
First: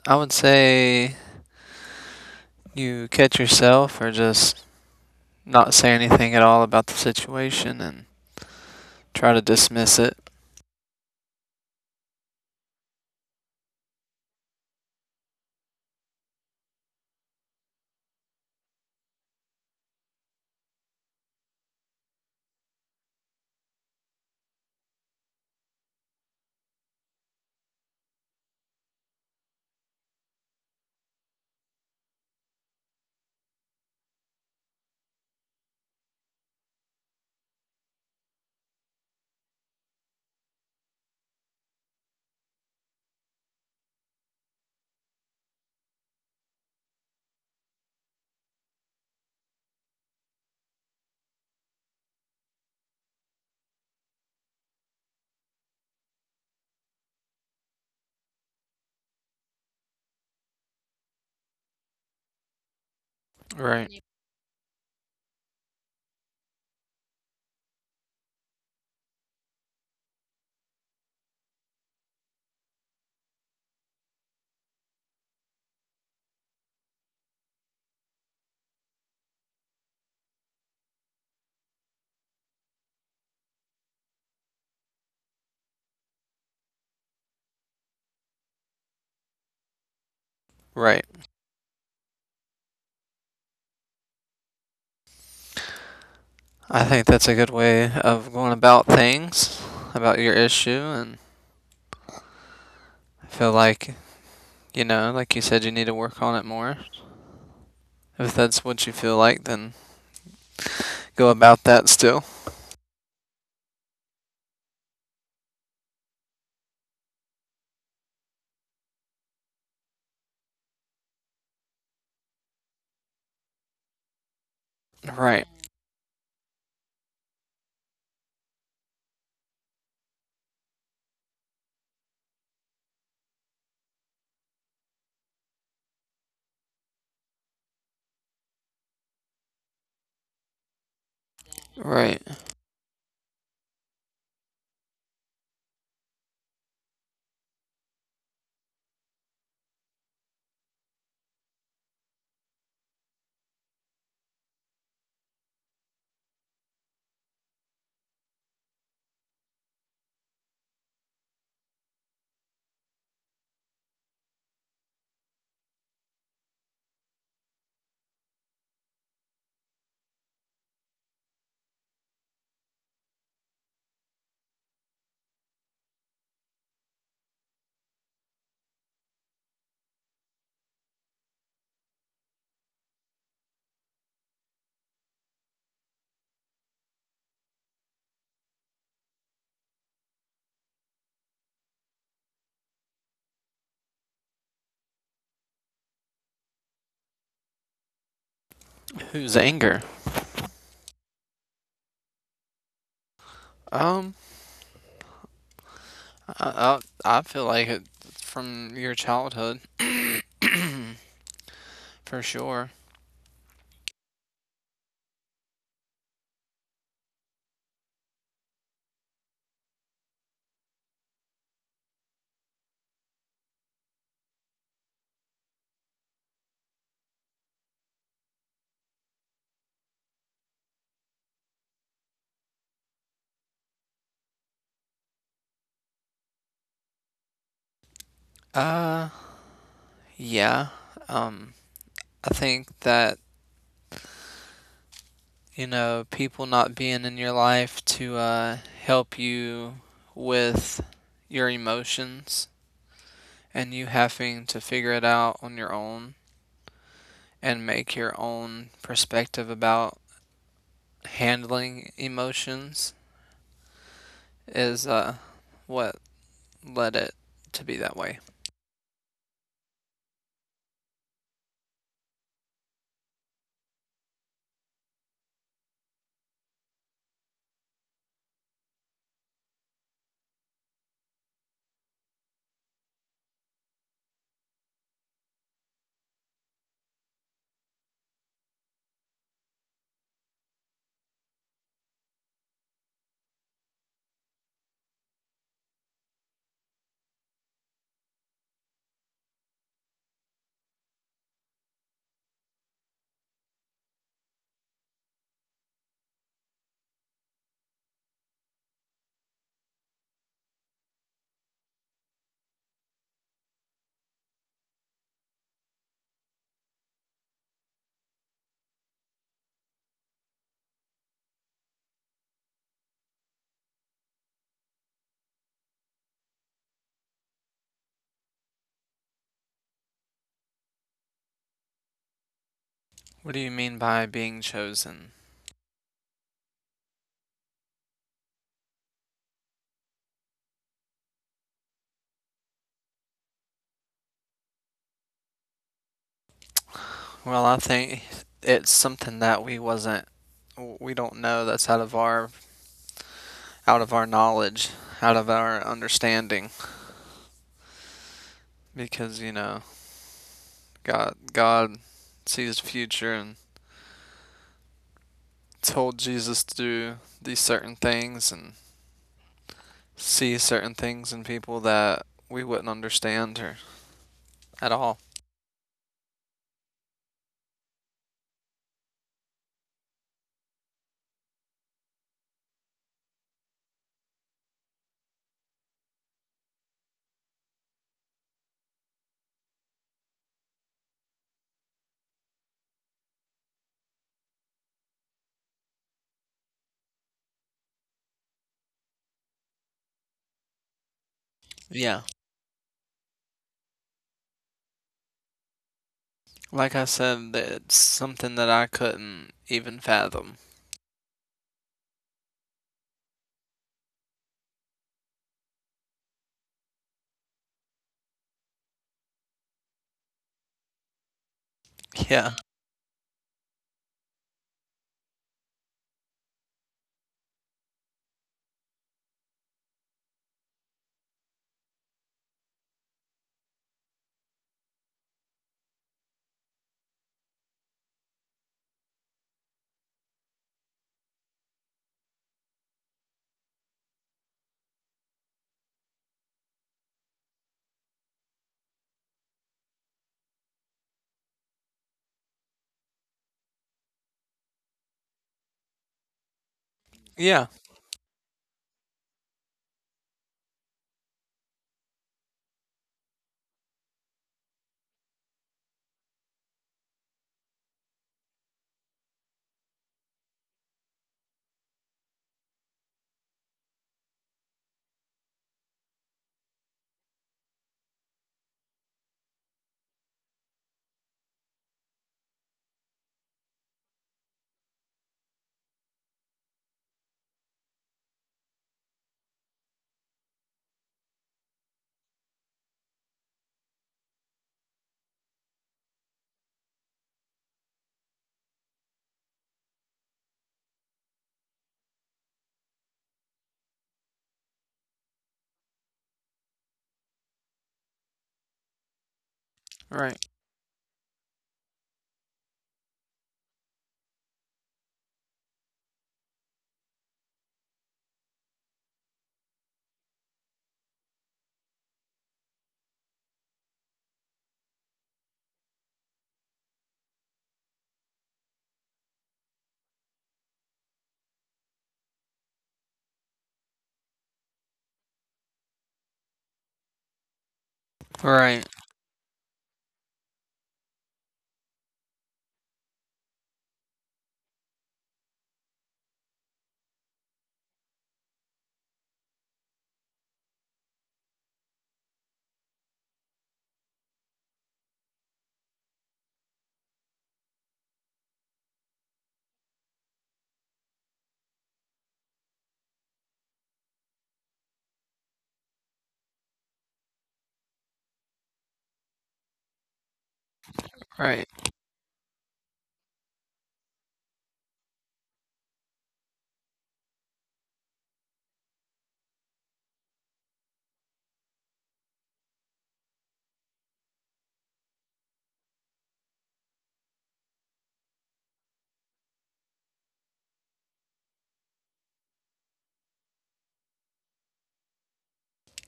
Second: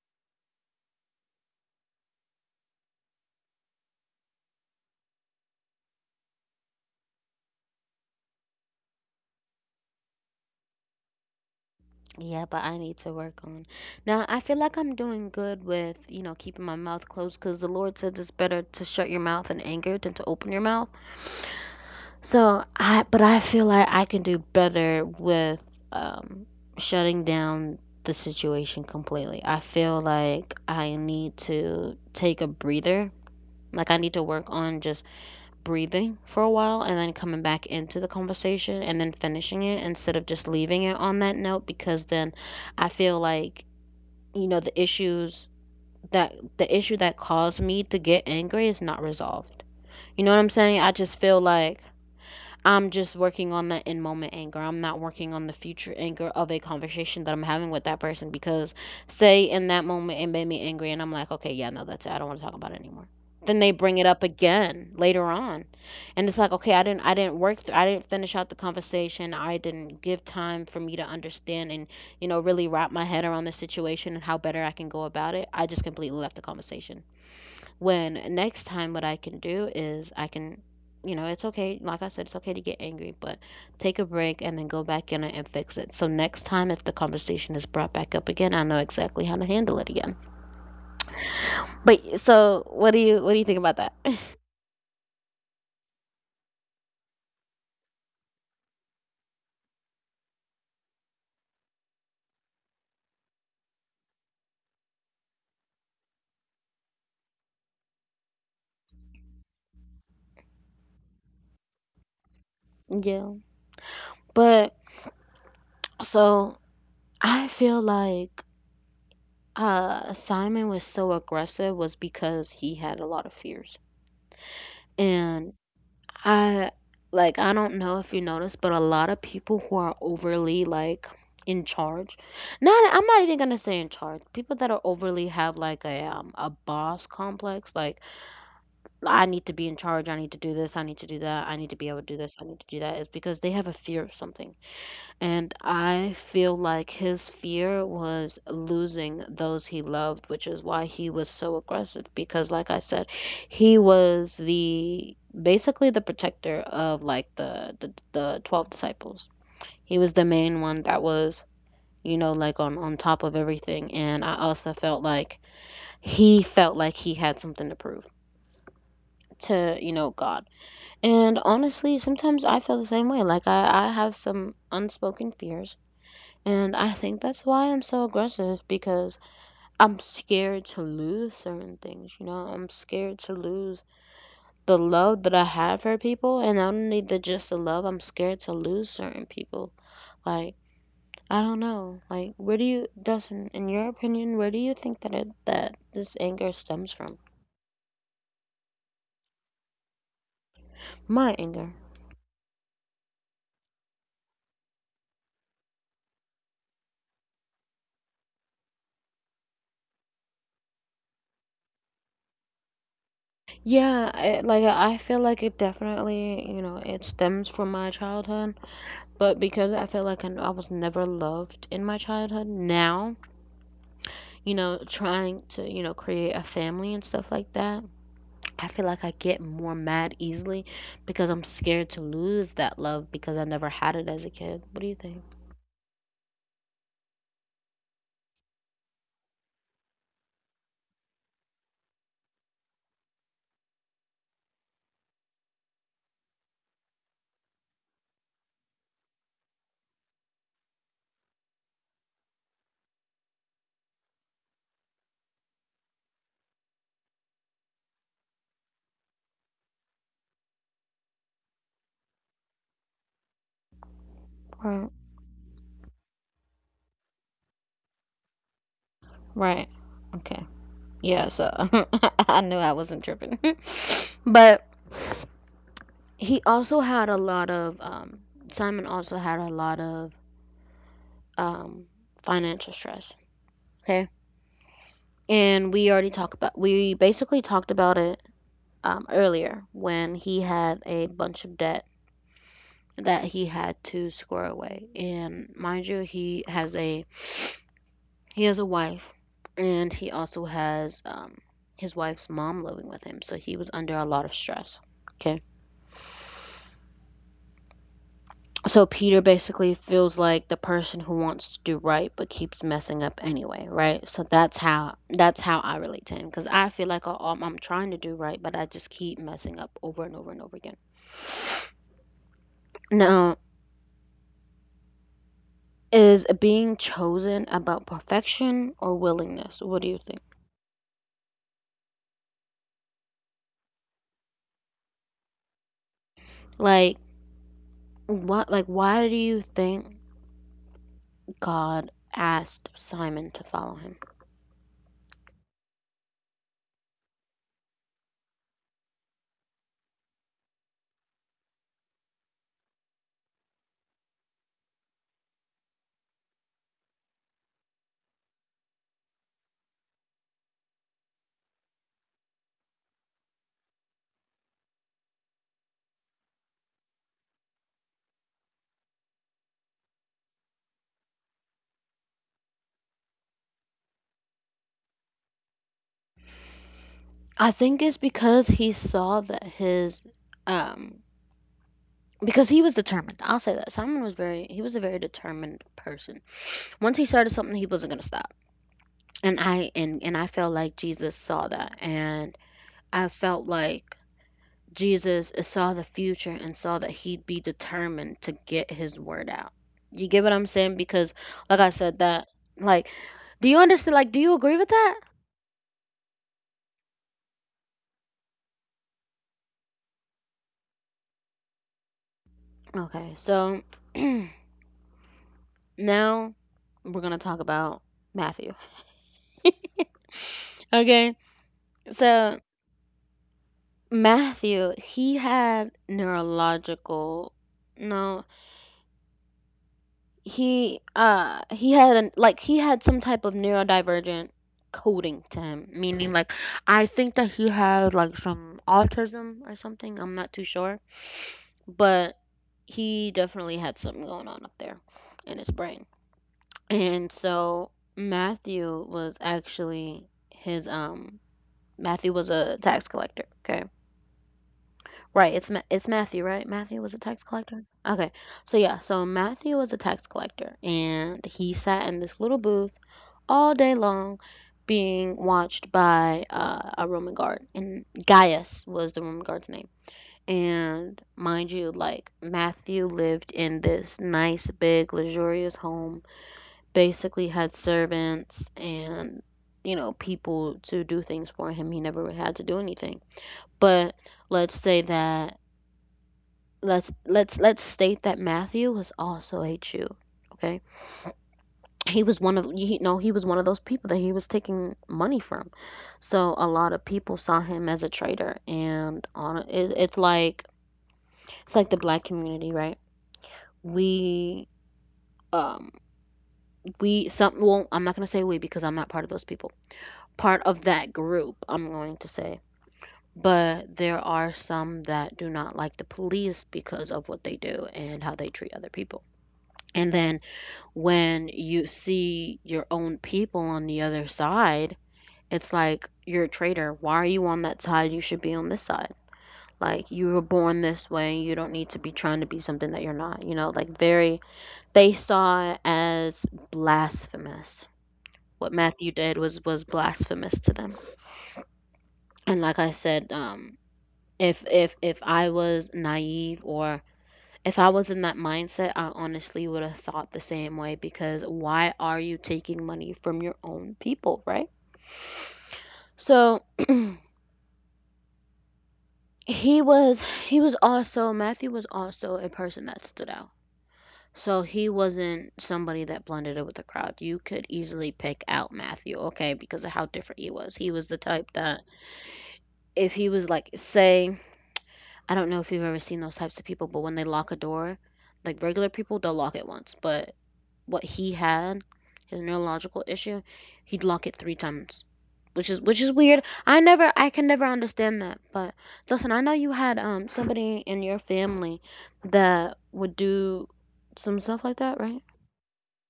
[SPEAKER 2] I would say you catch yourself or just not say anything at all about the situation and try to dismiss it.
[SPEAKER 1] Yeah, but I need to work on. Now, I feel like I'm doing good with, you know, keeping my mouth closed because the Lord said it's better to shut your mouth in anger than to open your mouth. So, I, but I feel like I can do better with um, shutting down the situation completely. I feel like I need to take a breather. Like, I need to work on just breathing for a while and then coming back into the conversation and then finishing it instead of just leaving it on that note because then I feel like you know the issues that the issue that caused me to get angry is not resolved you know what I'm saying I just feel like I'm just working on that in moment anger. I'm not working on the future anger of a conversation that I'm having with that person because, say, in that moment it made me angry and I'm like, okay, yeah, no, that's it. I don't want to talk about it anymore. Then they
[SPEAKER 2] Right.
[SPEAKER 1] bring
[SPEAKER 2] Yeah.
[SPEAKER 1] it up again later on, and it's like, okay, I didn't, I didn't work, th- I didn't finish out the conversation. I didn't give time for me to understand and you know really wrap my head around the situation and how better I can go about it. I just completely left the conversation. When next time, what I can do is I can, you know, it's okay. Like I said, it's okay to get angry, but take a break and then go back in and fix it. So next time, if the conversation is brought back up again, I know exactly how to handle it again.
[SPEAKER 2] Right.
[SPEAKER 1] But so, what do you what do you think about that?
[SPEAKER 2] I think that's a good way of going about things, about your issue. And I feel like, you know, like you said, you need to work on it more. If that's what you feel like, then go about that still.
[SPEAKER 1] Yeah. But so I feel like uh Simon was so aggressive was because he had a lot of fears.
[SPEAKER 2] Right.
[SPEAKER 1] And I like I don't know if you noticed, but a lot of people who are overly like in charge. Not I'm not even gonna say in charge. People that are overly have like a um a boss complex, like I need to be in charge, I need to do this, I need to do that, I need to be able to do
[SPEAKER 2] Right.
[SPEAKER 1] this, I need to do that, is because they have a fear of something. And I feel like his fear was losing those he loved, which is why he was so aggressive because like I said, he was the basically the protector of like the the, the twelve disciples. He was the main one that was, you know, like on on top of everything, and I also felt like he felt like he had something to prove to, you know, God. And honestly, sometimes I feel the same way. Like I I have some unspoken fears. And I think that's why I'm so aggressive because I'm scared to lose certain things, you know? I'm scared to lose the love that I have for people, and not only the just the love, I'm scared to lose certain people. Like, I don't know. Like, where do you Dustin, in your opinion, where do you think that it, that this anger stems from?
[SPEAKER 2] Who's anger?
[SPEAKER 1] My anger.
[SPEAKER 2] Um, I I I feel like it from your childhood. For sure.
[SPEAKER 1] Yeah, I, like I feel like it definitely, you know, it stems from my childhood, but because I feel like I, I was never loved in my childhood, now you know, trying to, you know, create a family and stuff like that, I feel like I get more mad easily because I'm scared to lose that love because I never had it as a kid. What do you think?
[SPEAKER 2] Uh, yeah. Um, I think that, you know, people not being in your life to uh help you with your emotions, and you having to figure it out on your own and make your own perspective about handling emotions is
[SPEAKER 1] Right.
[SPEAKER 2] uh what led it to be that way.
[SPEAKER 1] Right. Okay. Yeah, so I knew I wasn't tripping. But he also had a lot of, um, Simon also had a lot of um, financial stress. Okay. And we already talked about, we basically talked about it um, earlier when he had a bunch of debt that he had to square away. And mind you, he has a he has a wife, and he also has um, his wife's mom living with him, so he was under a lot of stress. Okay. So Peter basically feels like the person who wants to do right but keeps messing up anyway, right? So that's how that's how I relate to him because I feel like I- am I'm trying to do right, but I just keep messing up over and over and over again. Now, is being chosen about perfection or willingness? What do you think?
[SPEAKER 2] What do you mean by being chosen?
[SPEAKER 1] Like what like why do you think God asked Simon to follow him?
[SPEAKER 2] Well, I think it's something that we wasn't we don't know, that's out of our out of our knowledge, out of our understanding, because, you know, God God sees the future and told Jesus to do these certain things and see certain things in people that we wouldn't understand or at all.
[SPEAKER 1] I think it's because he saw that his um because he was determined. I'll say that. Simon was very he was a very determined person. Once he started something he wasn't going to stop. And I and and I felt like Jesus saw that, and I felt like Jesus saw the future and saw that he'd be determined to get his word out. You get what I'm saying? Because, like I said,
[SPEAKER 2] Yeah.
[SPEAKER 1] that, like, do you understand? Like, do you agree with that?
[SPEAKER 2] Like I said, it's something that I couldn't even fathom.
[SPEAKER 1] Okay, so now we're going to talk about Matthew. Okay,
[SPEAKER 2] Yeah.
[SPEAKER 1] so Matthew, he had neurological, no, he uh he had an, like he had some type of neurodivergent coding to him, meaning like I think that he had like some autism or something, I'm not too sure, but he definitely had something going on up there in his brain. And so matthew was actually his um Matthew was a tax collector. Okay, Right, it's Ma- it's Matthew, right? Matthew was a tax
[SPEAKER 2] Yeah,
[SPEAKER 1] collector. Okay, so yeah, so Matthew was a tax collector, and he sat in this little booth all day long, being watched by uh, a Roman guard, and Gaius was the Roman guard's name. And mind you, like Matthew lived in this nice, big, luxurious home, basically had servants and, you know, people to do things for him. He never really had to do anything, but let's say that let's let's let's state that Matthew was also a Jew. Okay, he was one of you know, he was one of those people that he was taking money from, so a lot of people saw him as a traitor. And on it, it's like it's like the black community, right? We um we some well I'm not gonna say we, because I'm not part of those people.
[SPEAKER 2] right.
[SPEAKER 1] Part of that group, I'm going to say. But there are some that do not like the police because of what they do and how they treat other people. And then when you see your own people on the other side, it's like you're a traitor. Why are you on that side? You should be on this side. Like, you were born this way. You don't need to be trying to be something that you're not. You know, like very, they saw it as blasphemous. What
[SPEAKER 2] Right.
[SPEAKER 1] Matthew did was was blasphemous to them. And like I said, um, if if if I was naive or If I was in that mindset, I honestly would have thought the same way because why are you taking money from your own people, right? So he was he was also Matthew was also a person that stood out. So he wasn't somebody that blended in with the crowd. You could easily pick out Matthew, okay, because of how different he was. He was the type
[SPEAKER 2] Right.
[SPEAKER 1] that if he was like, say, I don't know if you've ever seen those types of people, but when they lock a door, like regular people, they'll lock it once. But what he had, his neurological issue, he'd lock it three times, which is which is weird. I never, I can never understand that. But Dustin, I know you had um somebody in your family that would do some stuff like that, right?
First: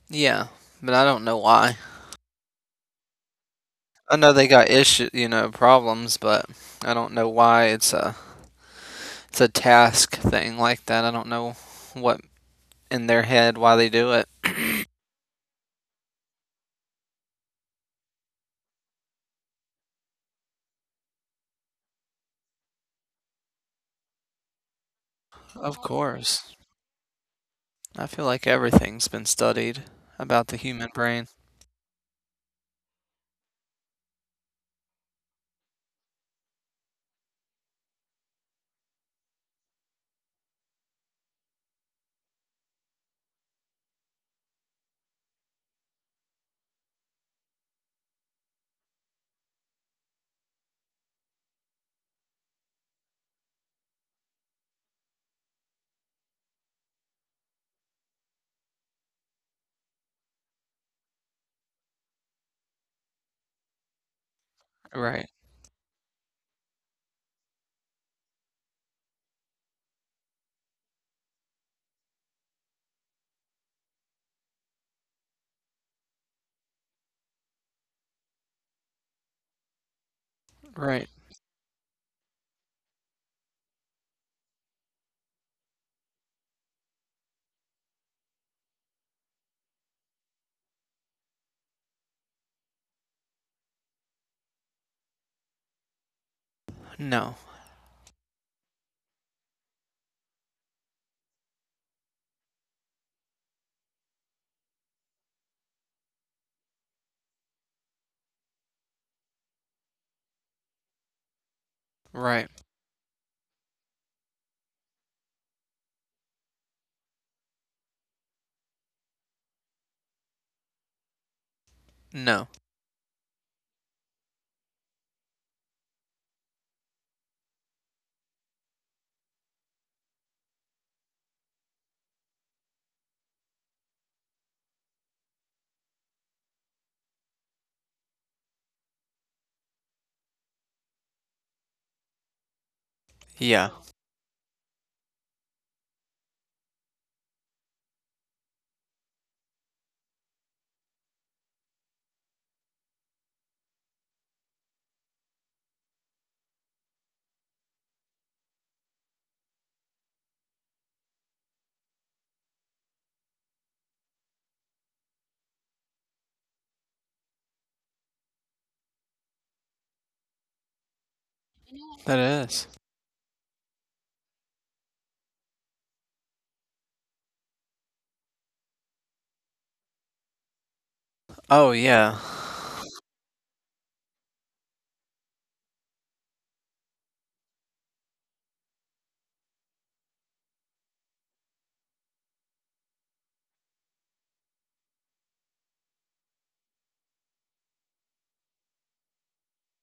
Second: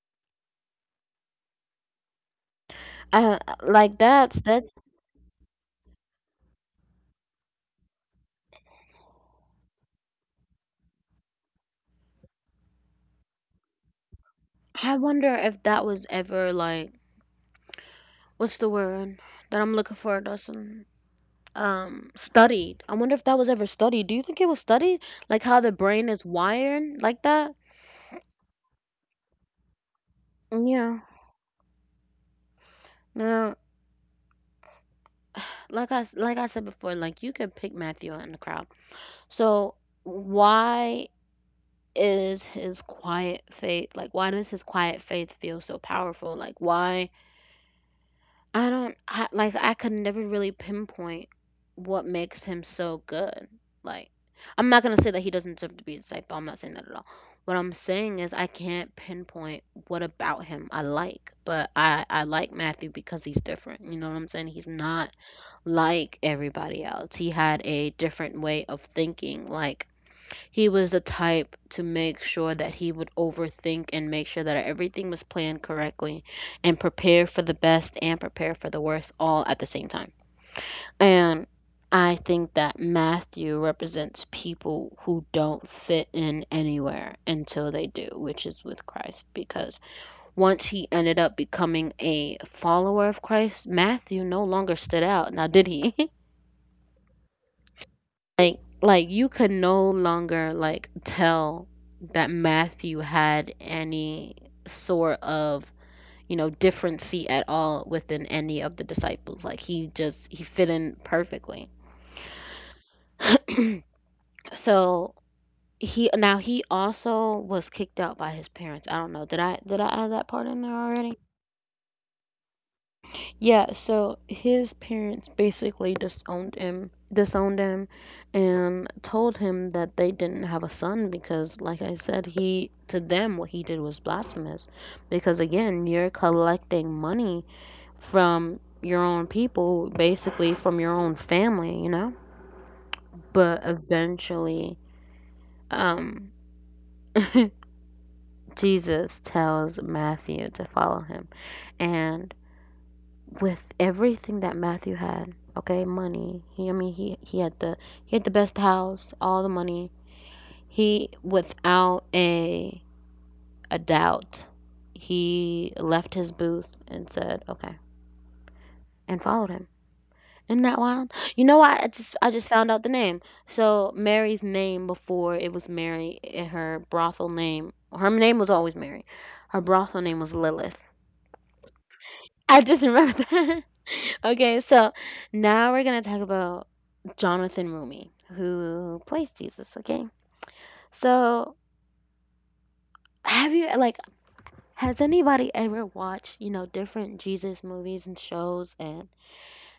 [SPEAKER 2] Yeah, but I don't know why.
[SPEAKER 1] Uh, like
[SPEAKER 2] I know
[SPEAKER 1] that's
[SPEAKER 2] they
[SPEAKER 1] that.
[SPEAKER 2] got issue, you know, problems, but I don't know why it's a, it's a task thing like that. I don't know what in their head, why they do it.
[SPEAKER 1] I wonder if that was ever like, what's the word that I'm looking for, Dustin? Um studied. I wonder if that was ever studied. Do you think it was studied? Like, how the
[SPEAKER 2] Of
[SPEAKER 1] brain is
[SPEAKER 2] course.
[SPEAKER 1] wired like that?
[SPEAKER 2] I feel like everything's been studied about the human
[SPEAKER 1] Yeah.
[SPEAKER 2] brain.
[SPEAKER 1] No, like I s- like I said before, like, you could pick Matthew out in the crowd. So why is his quiet faith like? Why does his quiet faith feel so powerful? Like, why I don't I, like I could never really pinpoint what makes him so good. Like, I'm not gonna say that he doesn't deserve to be a disciple. I'm not saying that at all. What I'm saying is I can't pinpoint what about him I like, but I I like Matthew because he's different. You know what I'm saying? He's not
[SPEAKER 2] Right.
[SPEAKER 1] like everybody else. He had a different way of thinking. Like, he was the type to make sure that he would overthink and make sure that everything was planned correctly and prepare for the best and prepare for the worst all at the same time.
[SPEAKER 2] Right.
[SPEAKER 1] And I think that Matthew represents people who don't fit in anywhere until they do, which is with Christ, because once he ended up becoming a follower of Christ, Matthew no longer stood out. Now, did he?
[SPEAKER 2] No.
[SPEAKER 1] Like, like you could no longer like tell that Matthew had any sort of, you know, differency at all within any of the disciples. Like, he just he fit in perfectly.
[SPEAKER 2] Right.
[SPEAKER 1] So he now he also was kicked out by his parents. I don't know, did i did i add that part in there already?
[SPEAKER 2] No.
[SPEAKER 1] Yeah, so his parents basically disowned him, disowned him, and told him that they didn't have a son because, like I said, he to them what he did was blasphemous. Because again, you're collecting money from your own people, basically from your own family, you know. But
[SPEAKER 2] Yeah.
[SPEAKER 1] eventually, um, Jesus tells Matthew to follow him, and with everything that Matthew had, okay, money. He, I mean, he he had the he had the best house, all the money. He, without a a doubt, he left his booth and said, "Okay," and followed him. Isn't that wild? You know what? I
[SPEAKER 2] That
[SPEAKER 1] just I just
[SPEAKER 2] is.
[SPEAKER 1] found out the name. So Mary's name before it was Mary. eh, Her brothel name. Her name was always Mary. Her brothel name was Lilith.
[SPEAKER 2] Oh yeah.
[SPEAKER 1] I just remembered that. okay, so now we're gonna talk about Jonathan Rumi, who plays Jesus, okay? So, have you, like, has anybody ever watched, you know, different Jesus movies and shows? And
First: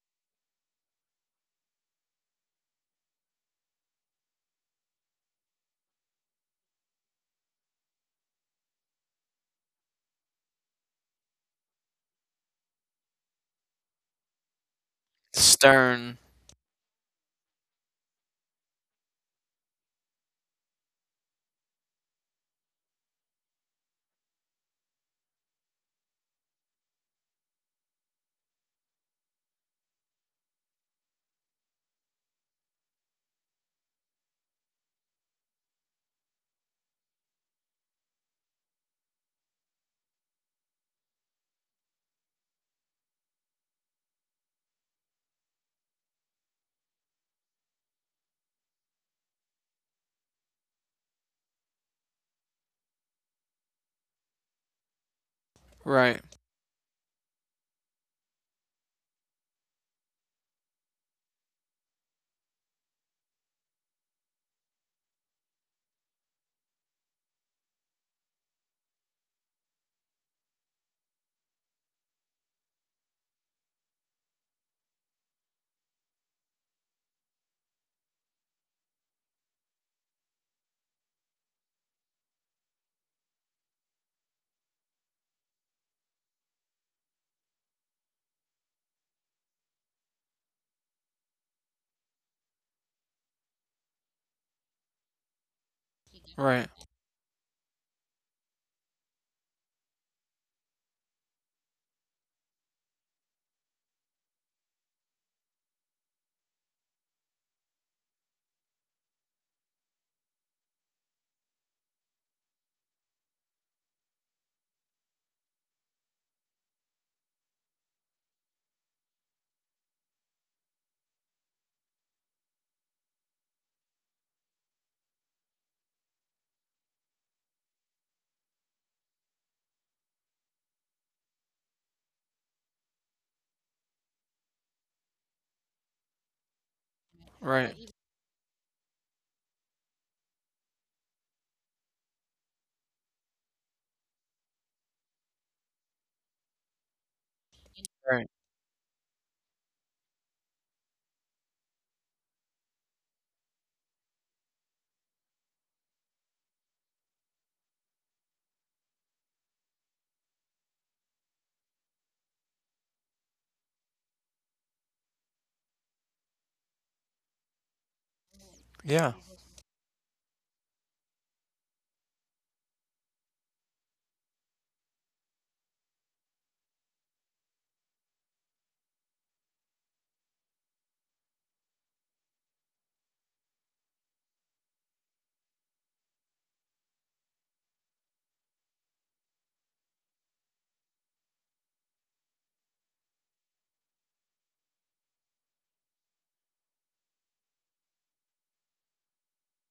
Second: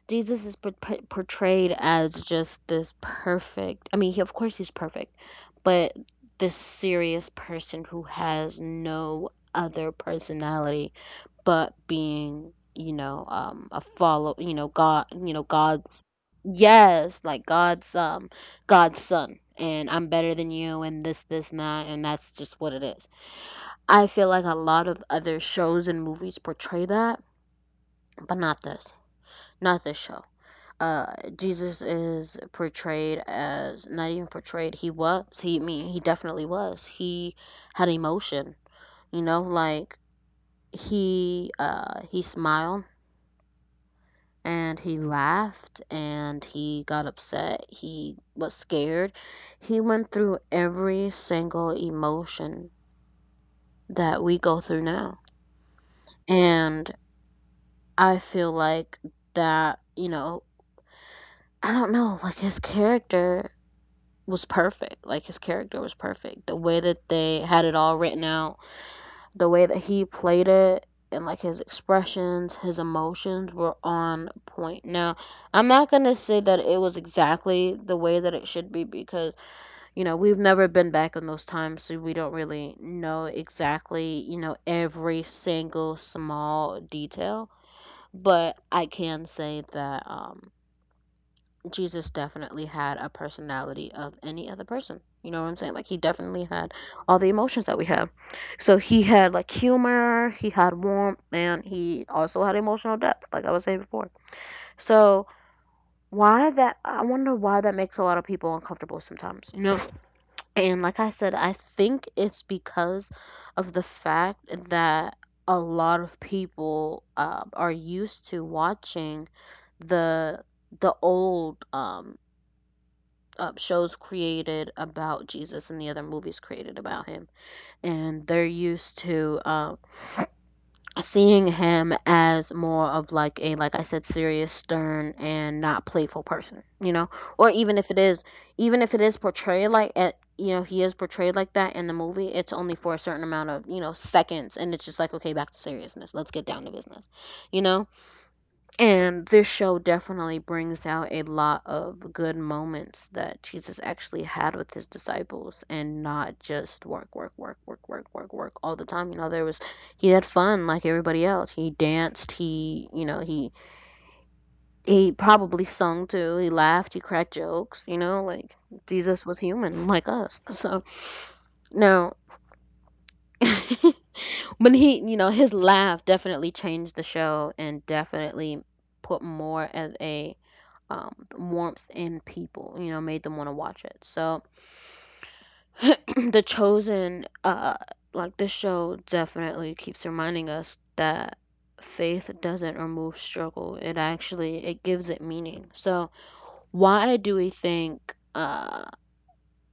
[SPEAKER 1] Jesus is por- portrayed as just this perfect, I mean, he, of course he's perfect, but this serious person who has no other personality but being, you know, um, a follow, you know, God, you know, God's
[SPEAKER 2] Stern.
[SPEAKER 1] yes, like God's um God's son and I'm better than you and this this and that and that's just what it is. I feel like a lot of other shows and movies portray that, but not this. Not this show. Uh Jesus is portrayed as not even portrayed, he was. He I mean he definitely was. He had emotion, you know, like he uh he smiled and he laughed and he got upset. He was scared. He went through every single emotion that we go through now.
[SPEAKER 2] Right.
[SPEAKER 1] And I feel like that, you know, I don't know, like his character was perfect. Like his character was perfect. The way that they had it all written out the way that he played it and like his expressions, his emotions were on point. Now, I'm not going to say that it was exactly the way that it should be because, you know, we've never been back in those times, so we don't really know exactly, you know, every single small detail. But I can say that, um, Jesus definitely had a personality of any other person. You know what I'm saying? Like he definitely
[SPEAKER 2] Right.
[SPEAKER 1] had all the emotions that we have. So he had like humor, he had warmth, and he also had emotional depth, like I was saying before. So why that I wonder why that makes a lot of people uncomfortable sometimes, you know? And like I said, I think it's because of the fact that a lot of people uh, are used to watching the the old um uh, shows created about Jesus and the other movies created about him. And they're used to uh, seeing him as more of like a, like I said, serious, stern, and not playful person, you know? Or even if
[SPEAKER 2] Right.
[SPEAKER 1] it is, even if it is portrayed like, at, you know, he is portrayed like that in the movie, it's only for a certain amount of, you know, seconds. And it's just like, okay, back to seriousness. Let's get down to business, you know?
[SPEAKER 2] Right.
[SPEAKER 1] And this show definitely brings out a lot of good moments that Jesus actually had with his disciples and not just work, work, work, work, work, work, work all the time. You know, there was, he had fun like everybody else. He danced, he, you know, he, he probably sung too. He laughed, he cracked jokes, you know, like
[SPEAKER 2] Yeah.
[SPEAKER 1] Jesus was human like us. So, no. when he, you know, his laugh definitely changed the show and definitely put more as a um, warmth in people, you know, made them want to watch it. So The Chosen, uh, like this show definitely keeps reminding us that faith doesn't remove struggle. It actually it gives it meaning. So why do we think uh,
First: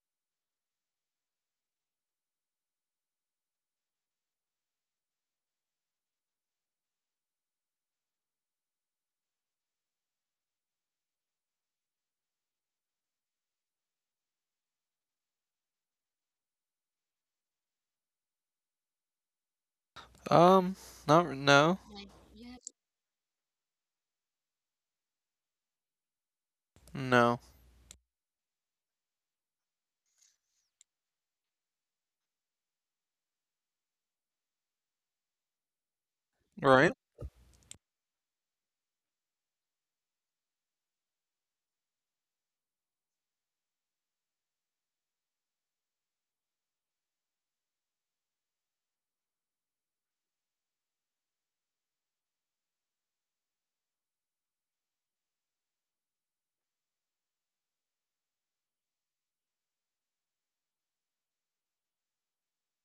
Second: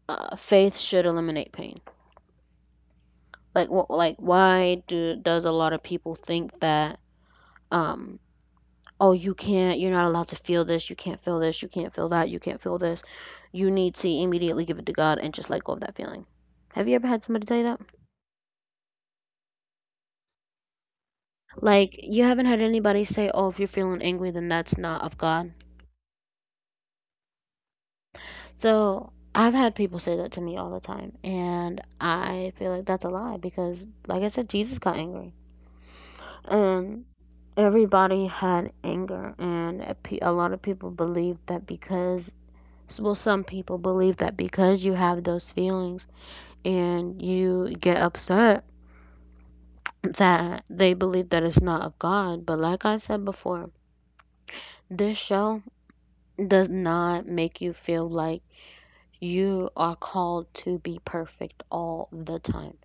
[SPEAKER 1] uh faith should eliminate pain? Like what like why do does a lot of people think that um oh, you can't, you're not allowed to feel this, you can't feel this, you can't feel that, you can't feel this. You need to immediately give it to God and just let go of that feeling. Have you ever had somebody tell you that?
[SPEAKER 2] Um, not no.
[SPEAKER 1] Like, you haven't heard anybody say, oh, if you're feeling angry, then that's not of God.
[SPEAKER 2] No.
[SPEAKER 1] So, I've had people say that to me all the time, and I feel like that's a lie because, like I said, Jesus got angry.
[SPEAKER 2] Right.
[SPEAKER 1] And everybody had anger, and a pe- a lot of people believe that because well, some people believe that because you have those feelings and you get upset that they believe that it's not of God. But like I said before, this show does not make you feel like you are called to be perfect all the time.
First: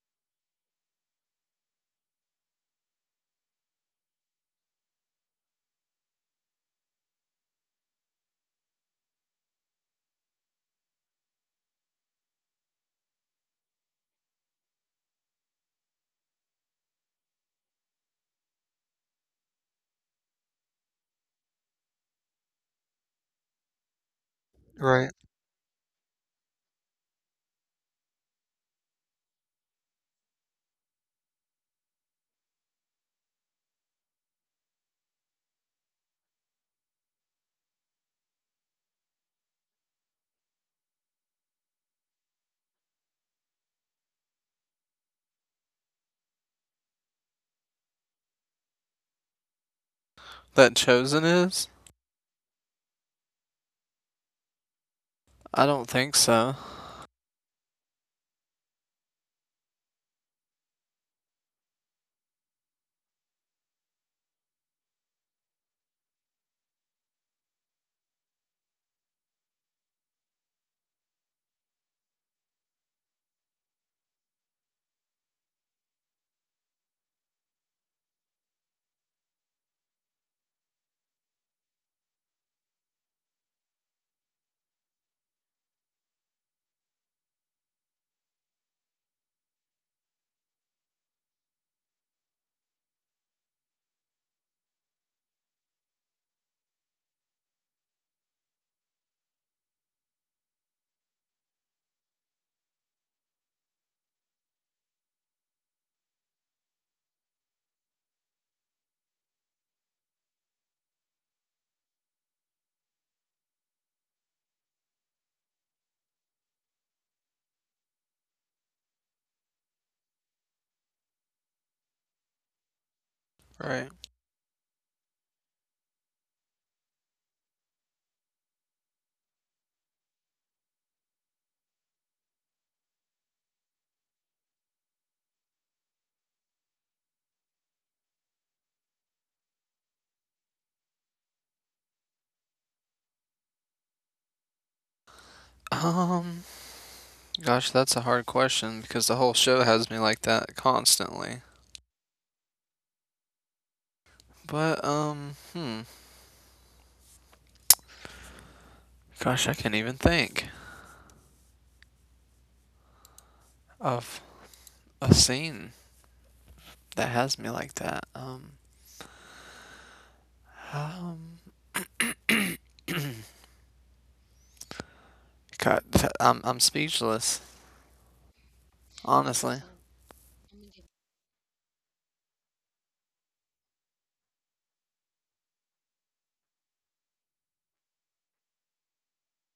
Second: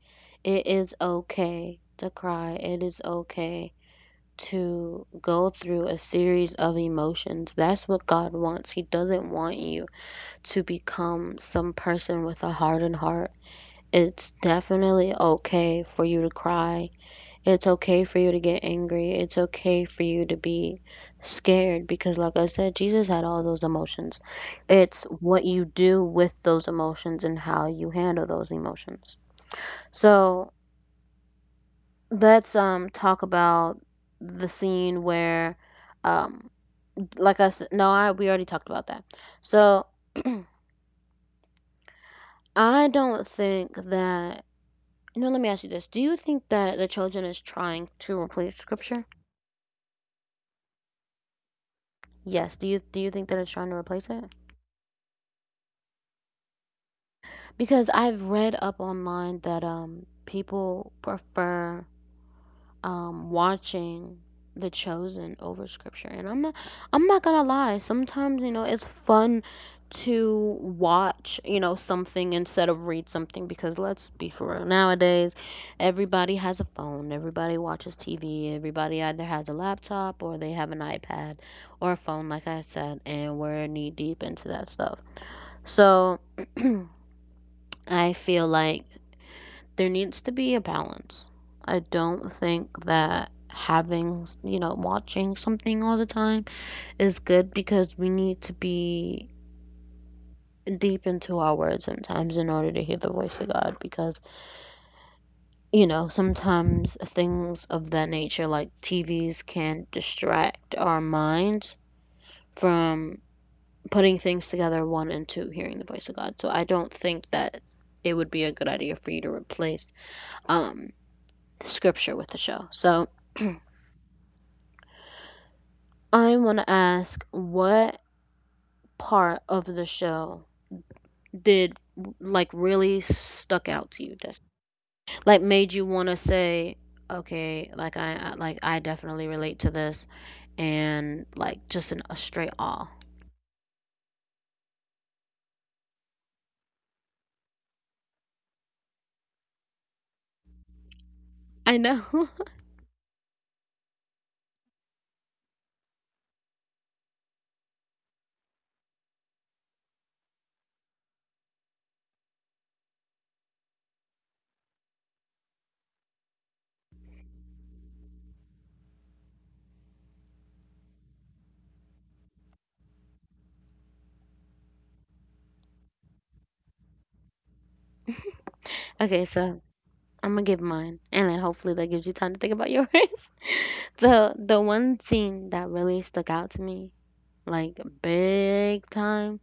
[SPEAKER 1] It is okay to cry, it is okay to go through a series of emotions. That's what God wants. He doesn't want you to become some person with a hardened heart. It's definitely okay for you to cry. It's okay for you to get angry. It's okay for you to be scared because, like I said, Jesus had all those emotions. It's
[SPEAKER 2] Right.
[SPEAKER 1] what you do with those emotions and how you handle those emotions. So let's um talk about the scene where, um, like I said, no, I we already talked about that. So I don't think that. No, let me ask you this: Do you think that the children is trying to replace scripture?
[SPEAKER 2] That Chosen is?
[SPEAKER 1] Yes. Do you do you think that it's trying to replace it?
[SPEAKER 2] I don't think so.
[SPEAKER 1] Because I've read up online that um people prefer um watching The Chosen over scripture. And I'm not I'm not gonna lie, sometimes, you know, it's fun to watch, you know, something instead of read something because let's be for real, nowadays everybody has a phone, everybody watches T V, everybody either has a laptop or they have an iPad or a phone like I said, and we're knee deep into that stuff. So I feel like there needs to be a balance. I don't think that having, you know, watching something all the time is good because we need to be deep into our word sometimes in order to hear the voice of God because, you know, sometimes things of that nature like T Vs can distract our minds from putting things together one and two hearing the voice of God. So I don't think that it would be a good idea for you to replace um the scripture with the show. So
[SPEAKER 2] Right.
[SPEAKER 1] I want to ask what part of the show did like really stuck out to you, Des- like made you want to say, okay, like I, I like I definitely relate to this, and like just in a straight awe.
[SPEAKER 2] Um, gosh, that's a hard question because the whole show has me like that constantly.
[SPEAKER 1] I know.
[SPEAKER 2] But um, hmm, gosh, I can't even think of a scene that has me like that. Um, um, God, I'm I'm speechless,
[SPEAKER 1] okay, so
[SPEAKER 2] honestly.
[SPEAKER 1] I'm gonna give mine, and then hopefully that gives you time to think about yours. so the one scene that really stuck out to me, like big time,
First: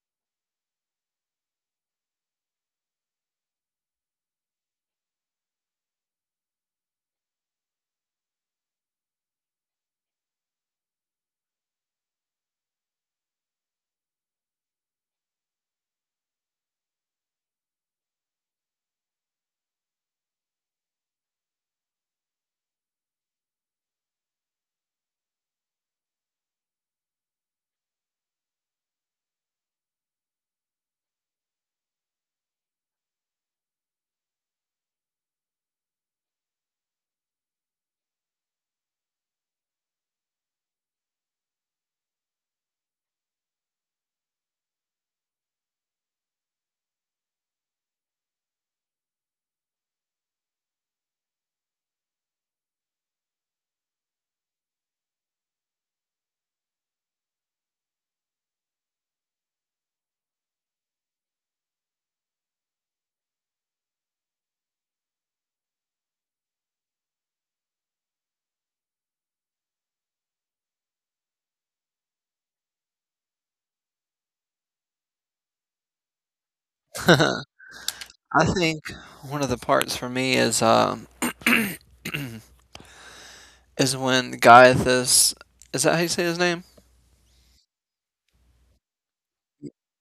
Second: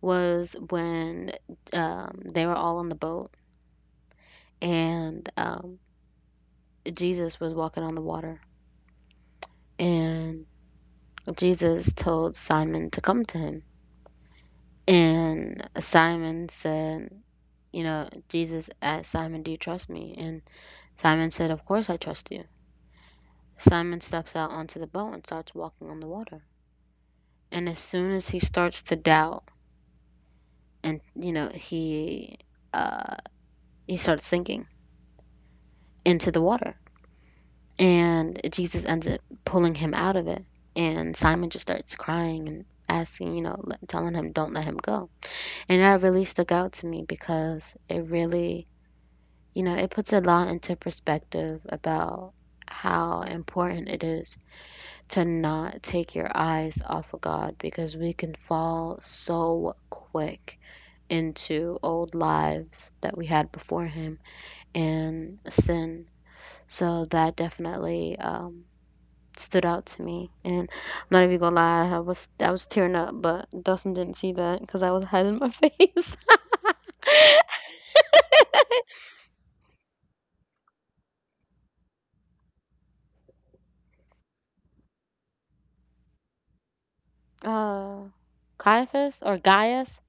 [SPEAKER 1] was when um, they were all on the boat and um, Jesus was walking on the water. And Jesus told Simon to come to him. And Simon said, you know, Jesus asked Simon, do you trust me? And Simon said, of course I trust you. Simon steps out onto the boat and starts walking on the water. And as soon as he starts to doubt, and, you know, he, uh, he starts sinking into the water. And Jesus ends up pulling him out of it. And Simon just starts crying and asking, you know, telling him, don't let him go. And that really stuck out to me because it really, you know, it puts a lot into perspective about how important it is to not take your eyes off of God because we can fall so quick into old lives that we had before Him and sin. So that definitely um, stood out to me. And I'm not even gonna lie, I was I was tearing up, but Dustin didn't see that because I was hiding my face.
[SPEAKER 2] I think one of the parts for me is um is when Gaius— is that how you say his name?
[SPEAKER 1] Uh, Caiaphas or Gaius?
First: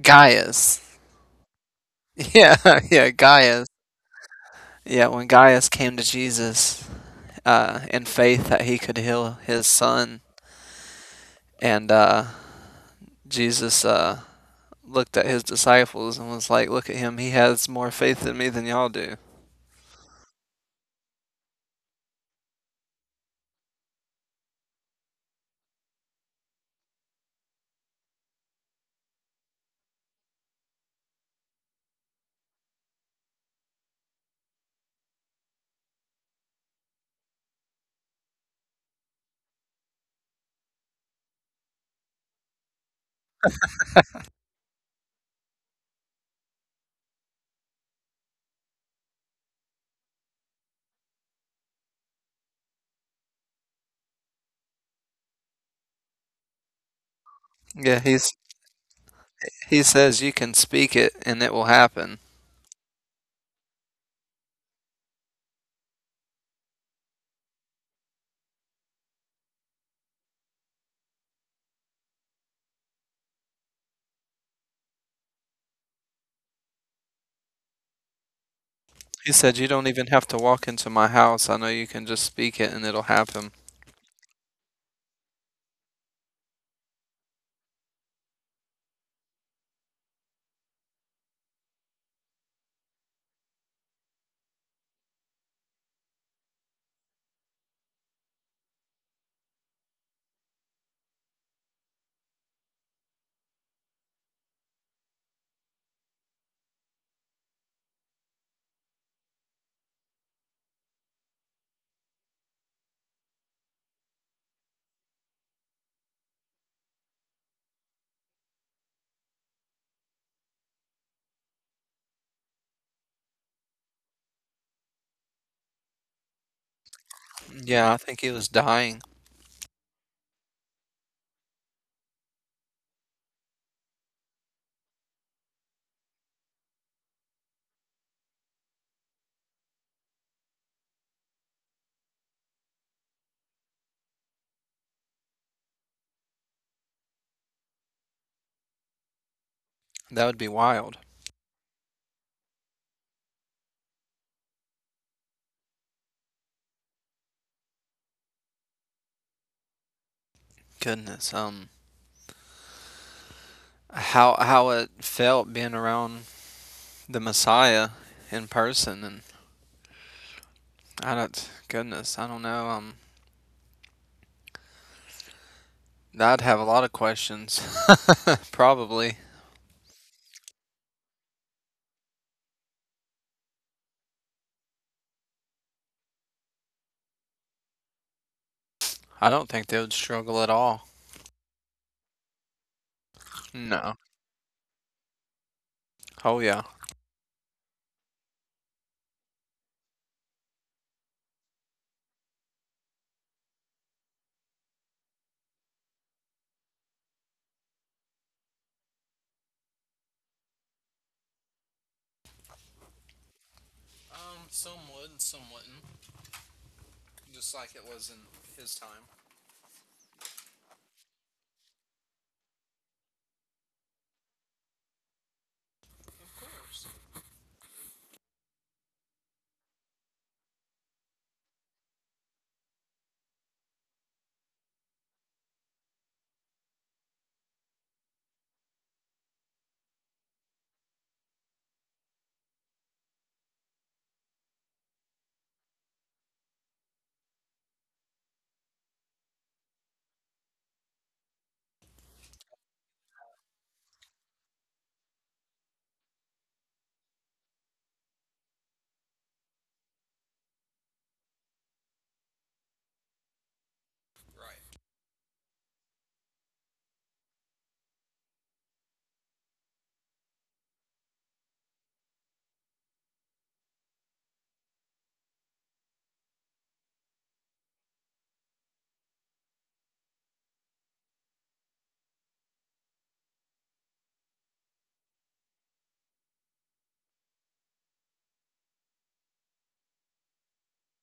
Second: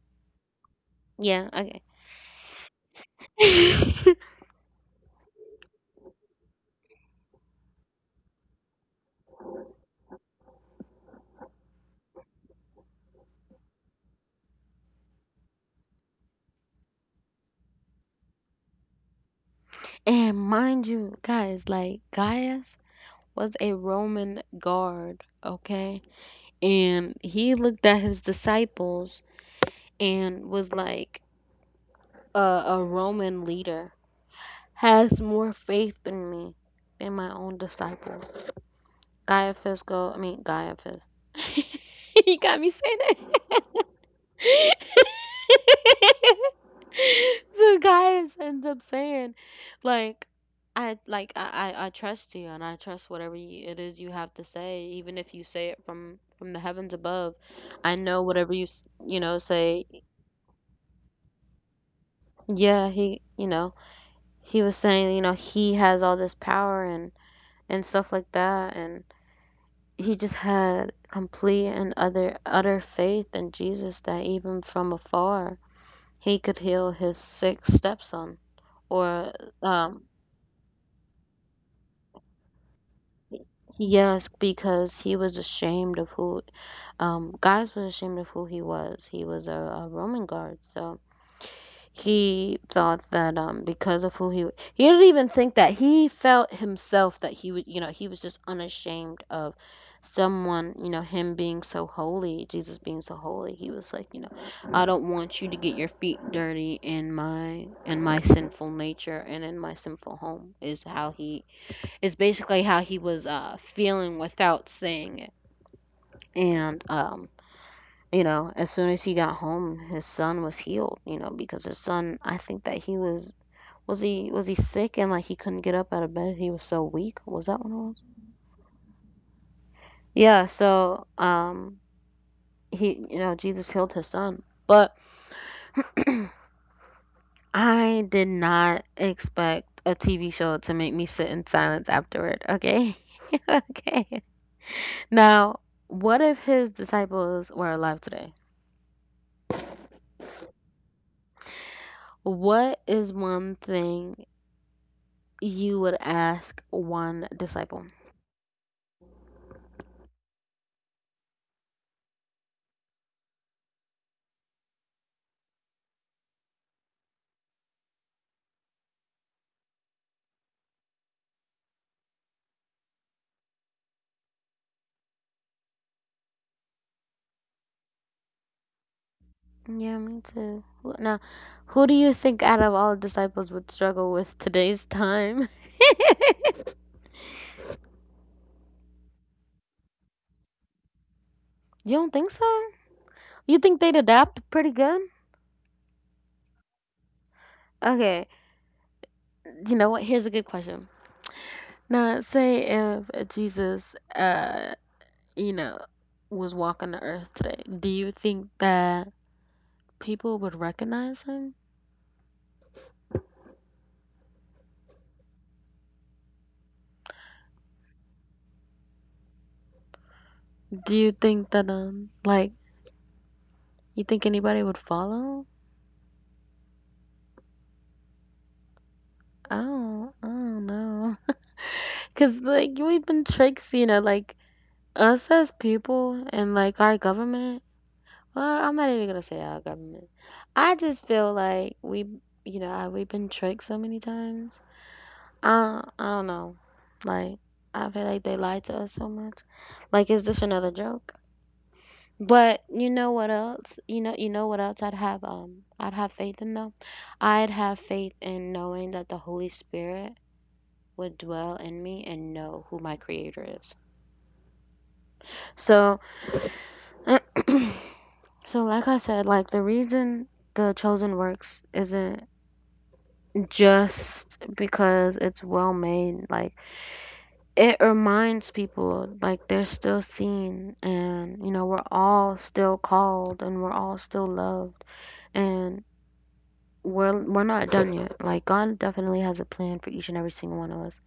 [SPEAKER 2] Gaius.
[SPEAKER 1] Yeah, okay.
[SPEAKER 2] Yeah, yeah, Gaius yeah, when Gaius came to Jesus uh, in faith that he could heal his son, and uh, Jesus uh, looked at his disciples and was like, "Look at him; he has more faith in me than y'all do."
[SPEAKER 1] And mind you, guys, like Gaius was a Roman guard, okay? And he looked at his disciples and was like, a, a Roman leader has more faith in me than my own disciples. Gaia Fiscal, I mean, Gaia Fis. he got me saying it. so guys ends up saying, like, I like I, I I trust you and I trust whatever you, it is you have to say, even if you say it from from the heavens above. I
[SPEAKER 2] Yeah,
[SPEAKER 1] know
[SPEAKER 2] he's
[SPEAKER 1] whatever you s- you know
[SPEAKER 2] he
[SPEAKER 1] say.
[SPEAKER 2] says you can speak it and it will happen.
[SPEAKER 1] Yeah, he you know he was saying you know he has all this power and and stuff like that, and he just had complete and utter utter faith in Jesus that, even from afar, he could heal his sick stepson. Or
[SPEAKER 2] He said you don't
[SPEAKER 1] um
[SPEAKER 2] even have to walk into my house. I know you can just speak it and it'll happen.
[SPEAKER 1] yes, because he was ashamed of who um guys was ashamed of who he was he was a, a Roman guard. So he thought that, um because of who he wa- he didn't even think, that he felt himself, that he would, you know he was just unashamed of someone, you know him being so holy, Jesus being so holy. He was like, you know I don't want you to get your feet dirty in my in my sinful nature, and in my sinful home, is how he, is basically how he was, uh feeling, without saying it. And, um you know, as soon as he got home, his son was healed, you know, because his son, I think that he was was he was he sick and, like, he couldn't get up out of bed? He was so weak. Was that what it was?
[SPEAKER 2] Yeah, I think he was dying.
[SPEAKER 1] Yeah. So, um, he you know Jesus healed his son, but I did not expect a T V show to make me sit in silence afterward. Okay. Okay. Now, what if his disciples were alive today?
[SPEAKER 2] That would be wild.
[SPEAKER 1] What is one thing you would ask one disciple?
[SPEAKER 2] Goodness, um, how how it felt being around the Messiah in person, and I don't, goodness, I don't know. Um, I'd have a lot of questions. Probably.
[SPEAKER 1] Yeah, me too. Wh- Now, who do you think, out of all disciples, would struggle with today's time?
[SPEAKER 2] I don't think they would struggle at all.
[SPEAKER 1] You don't think so? You think they'd
[SPEAKER 2] No.
[SPEAKER 1] adapt pretty good?
[SPEAKER 2] Oh, yeah.
[SPEAKER 1] Okay, you know what? Here's a good question. Now, say if Jesus, uh, you know, was walking the earth today, do you think that people would recognize him?
[SPEAKER 2] Um, some would, some wouldn't. Just like it was in his time.
[SPEAKER 1] Do you think that, um, like, you think anybody would follow? I don't, I don't know. Cause, like, we've been tricked, you know, like us as people, and like our government. Well, I'm not even gonna say our government. I just feel like we, you know, I- we've been tricked so many times. I I don't know. Like, I feel like they lied to us so much. Like, is this another joke? But you know what else? You know you know what else I'd have um I'd have faith in them. I'd have faith in knowing that the Holy Spirit would dwell in me and know who my creator is. So. So, like I said, like the reason The Chosen works isn't just because it's well made. Like, it reminds people, like, they're still seen, and, you know, we're all still called, and we're all still loved. And we're, we're not done yet. Like, God definitely has a plan for each and every single one of us.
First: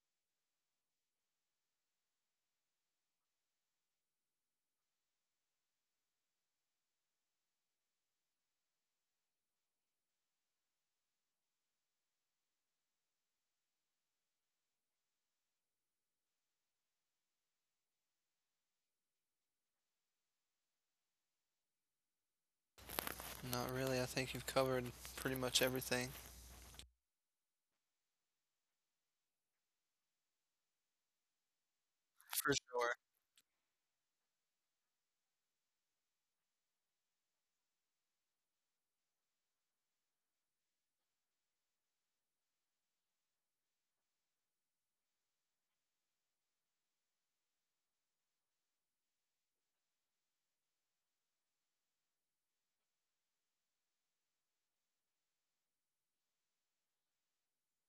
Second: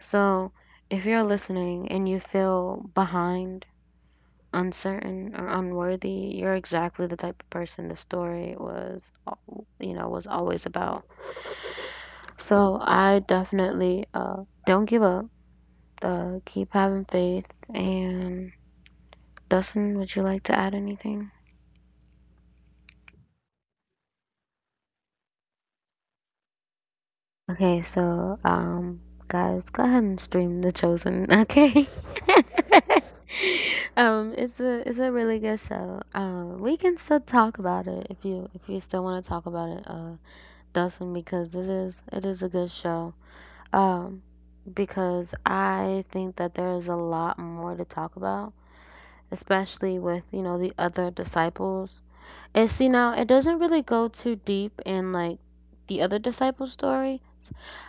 [SPEAKER 1] So, if you're listening and you feel behind, uncertain or unworthy, you're exactly the type of person the story was, al- you know, was always about. So I definitely, uh, don't give up. Uh, keep having faith. And Dustin, would you like to add anything?
[SPEAKER 2] Not really. I think you've covered pretty much everything.
[SPEAKER 1] Okay, so, um, guys, go ahead and stream The Chosen. Okay.
[SPEAKER 2] For
[SPEAKER 1] um, it's a it's a really good show. Um, we can still talk about it, if you if you still want to talk about it. Uh, Dawson, because it is it is a good show. Um, because I think that there is a lot more to talk about, especially with, you know, the other disciples. And see now it doesn't really go too deep in, like, the other disciples stories.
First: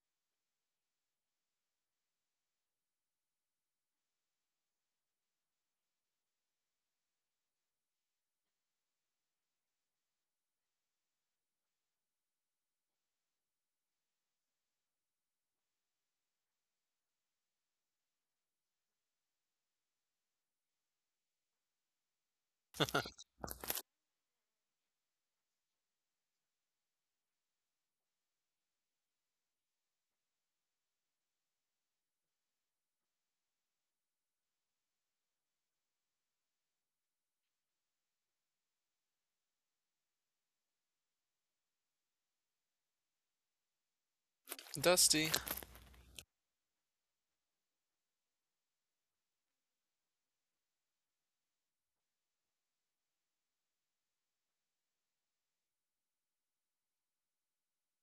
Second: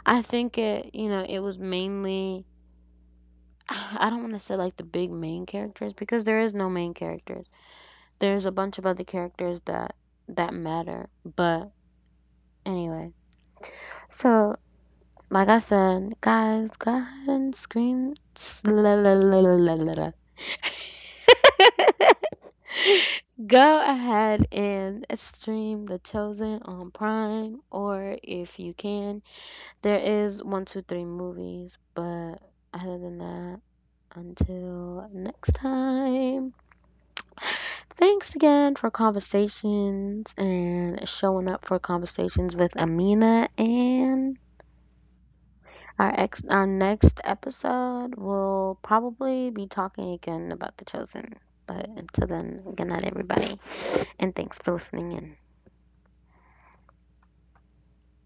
[SPEAKER 1] I think it, you know, it was mainly I don't want to say, like, the big main characters, because there is no main characters. There's a bunch of other characters that that matter. But anyway. So, like I said, guys, go ahead and scream.
[SPEAKER 2] sure.
[SPEAKER 1] Go ahead and stream The Chosen on Prime, or if you can, there is one, two, three movies. But other than that, until next time, thanks again for conversations and showing up for conversations with Amina and.
[SPEAKER 2] Dusty,
[SPEAKER 1] Our ex our next episode will probably be talking again about The Chosen. But until then, good night everybody, and thanks for listening in.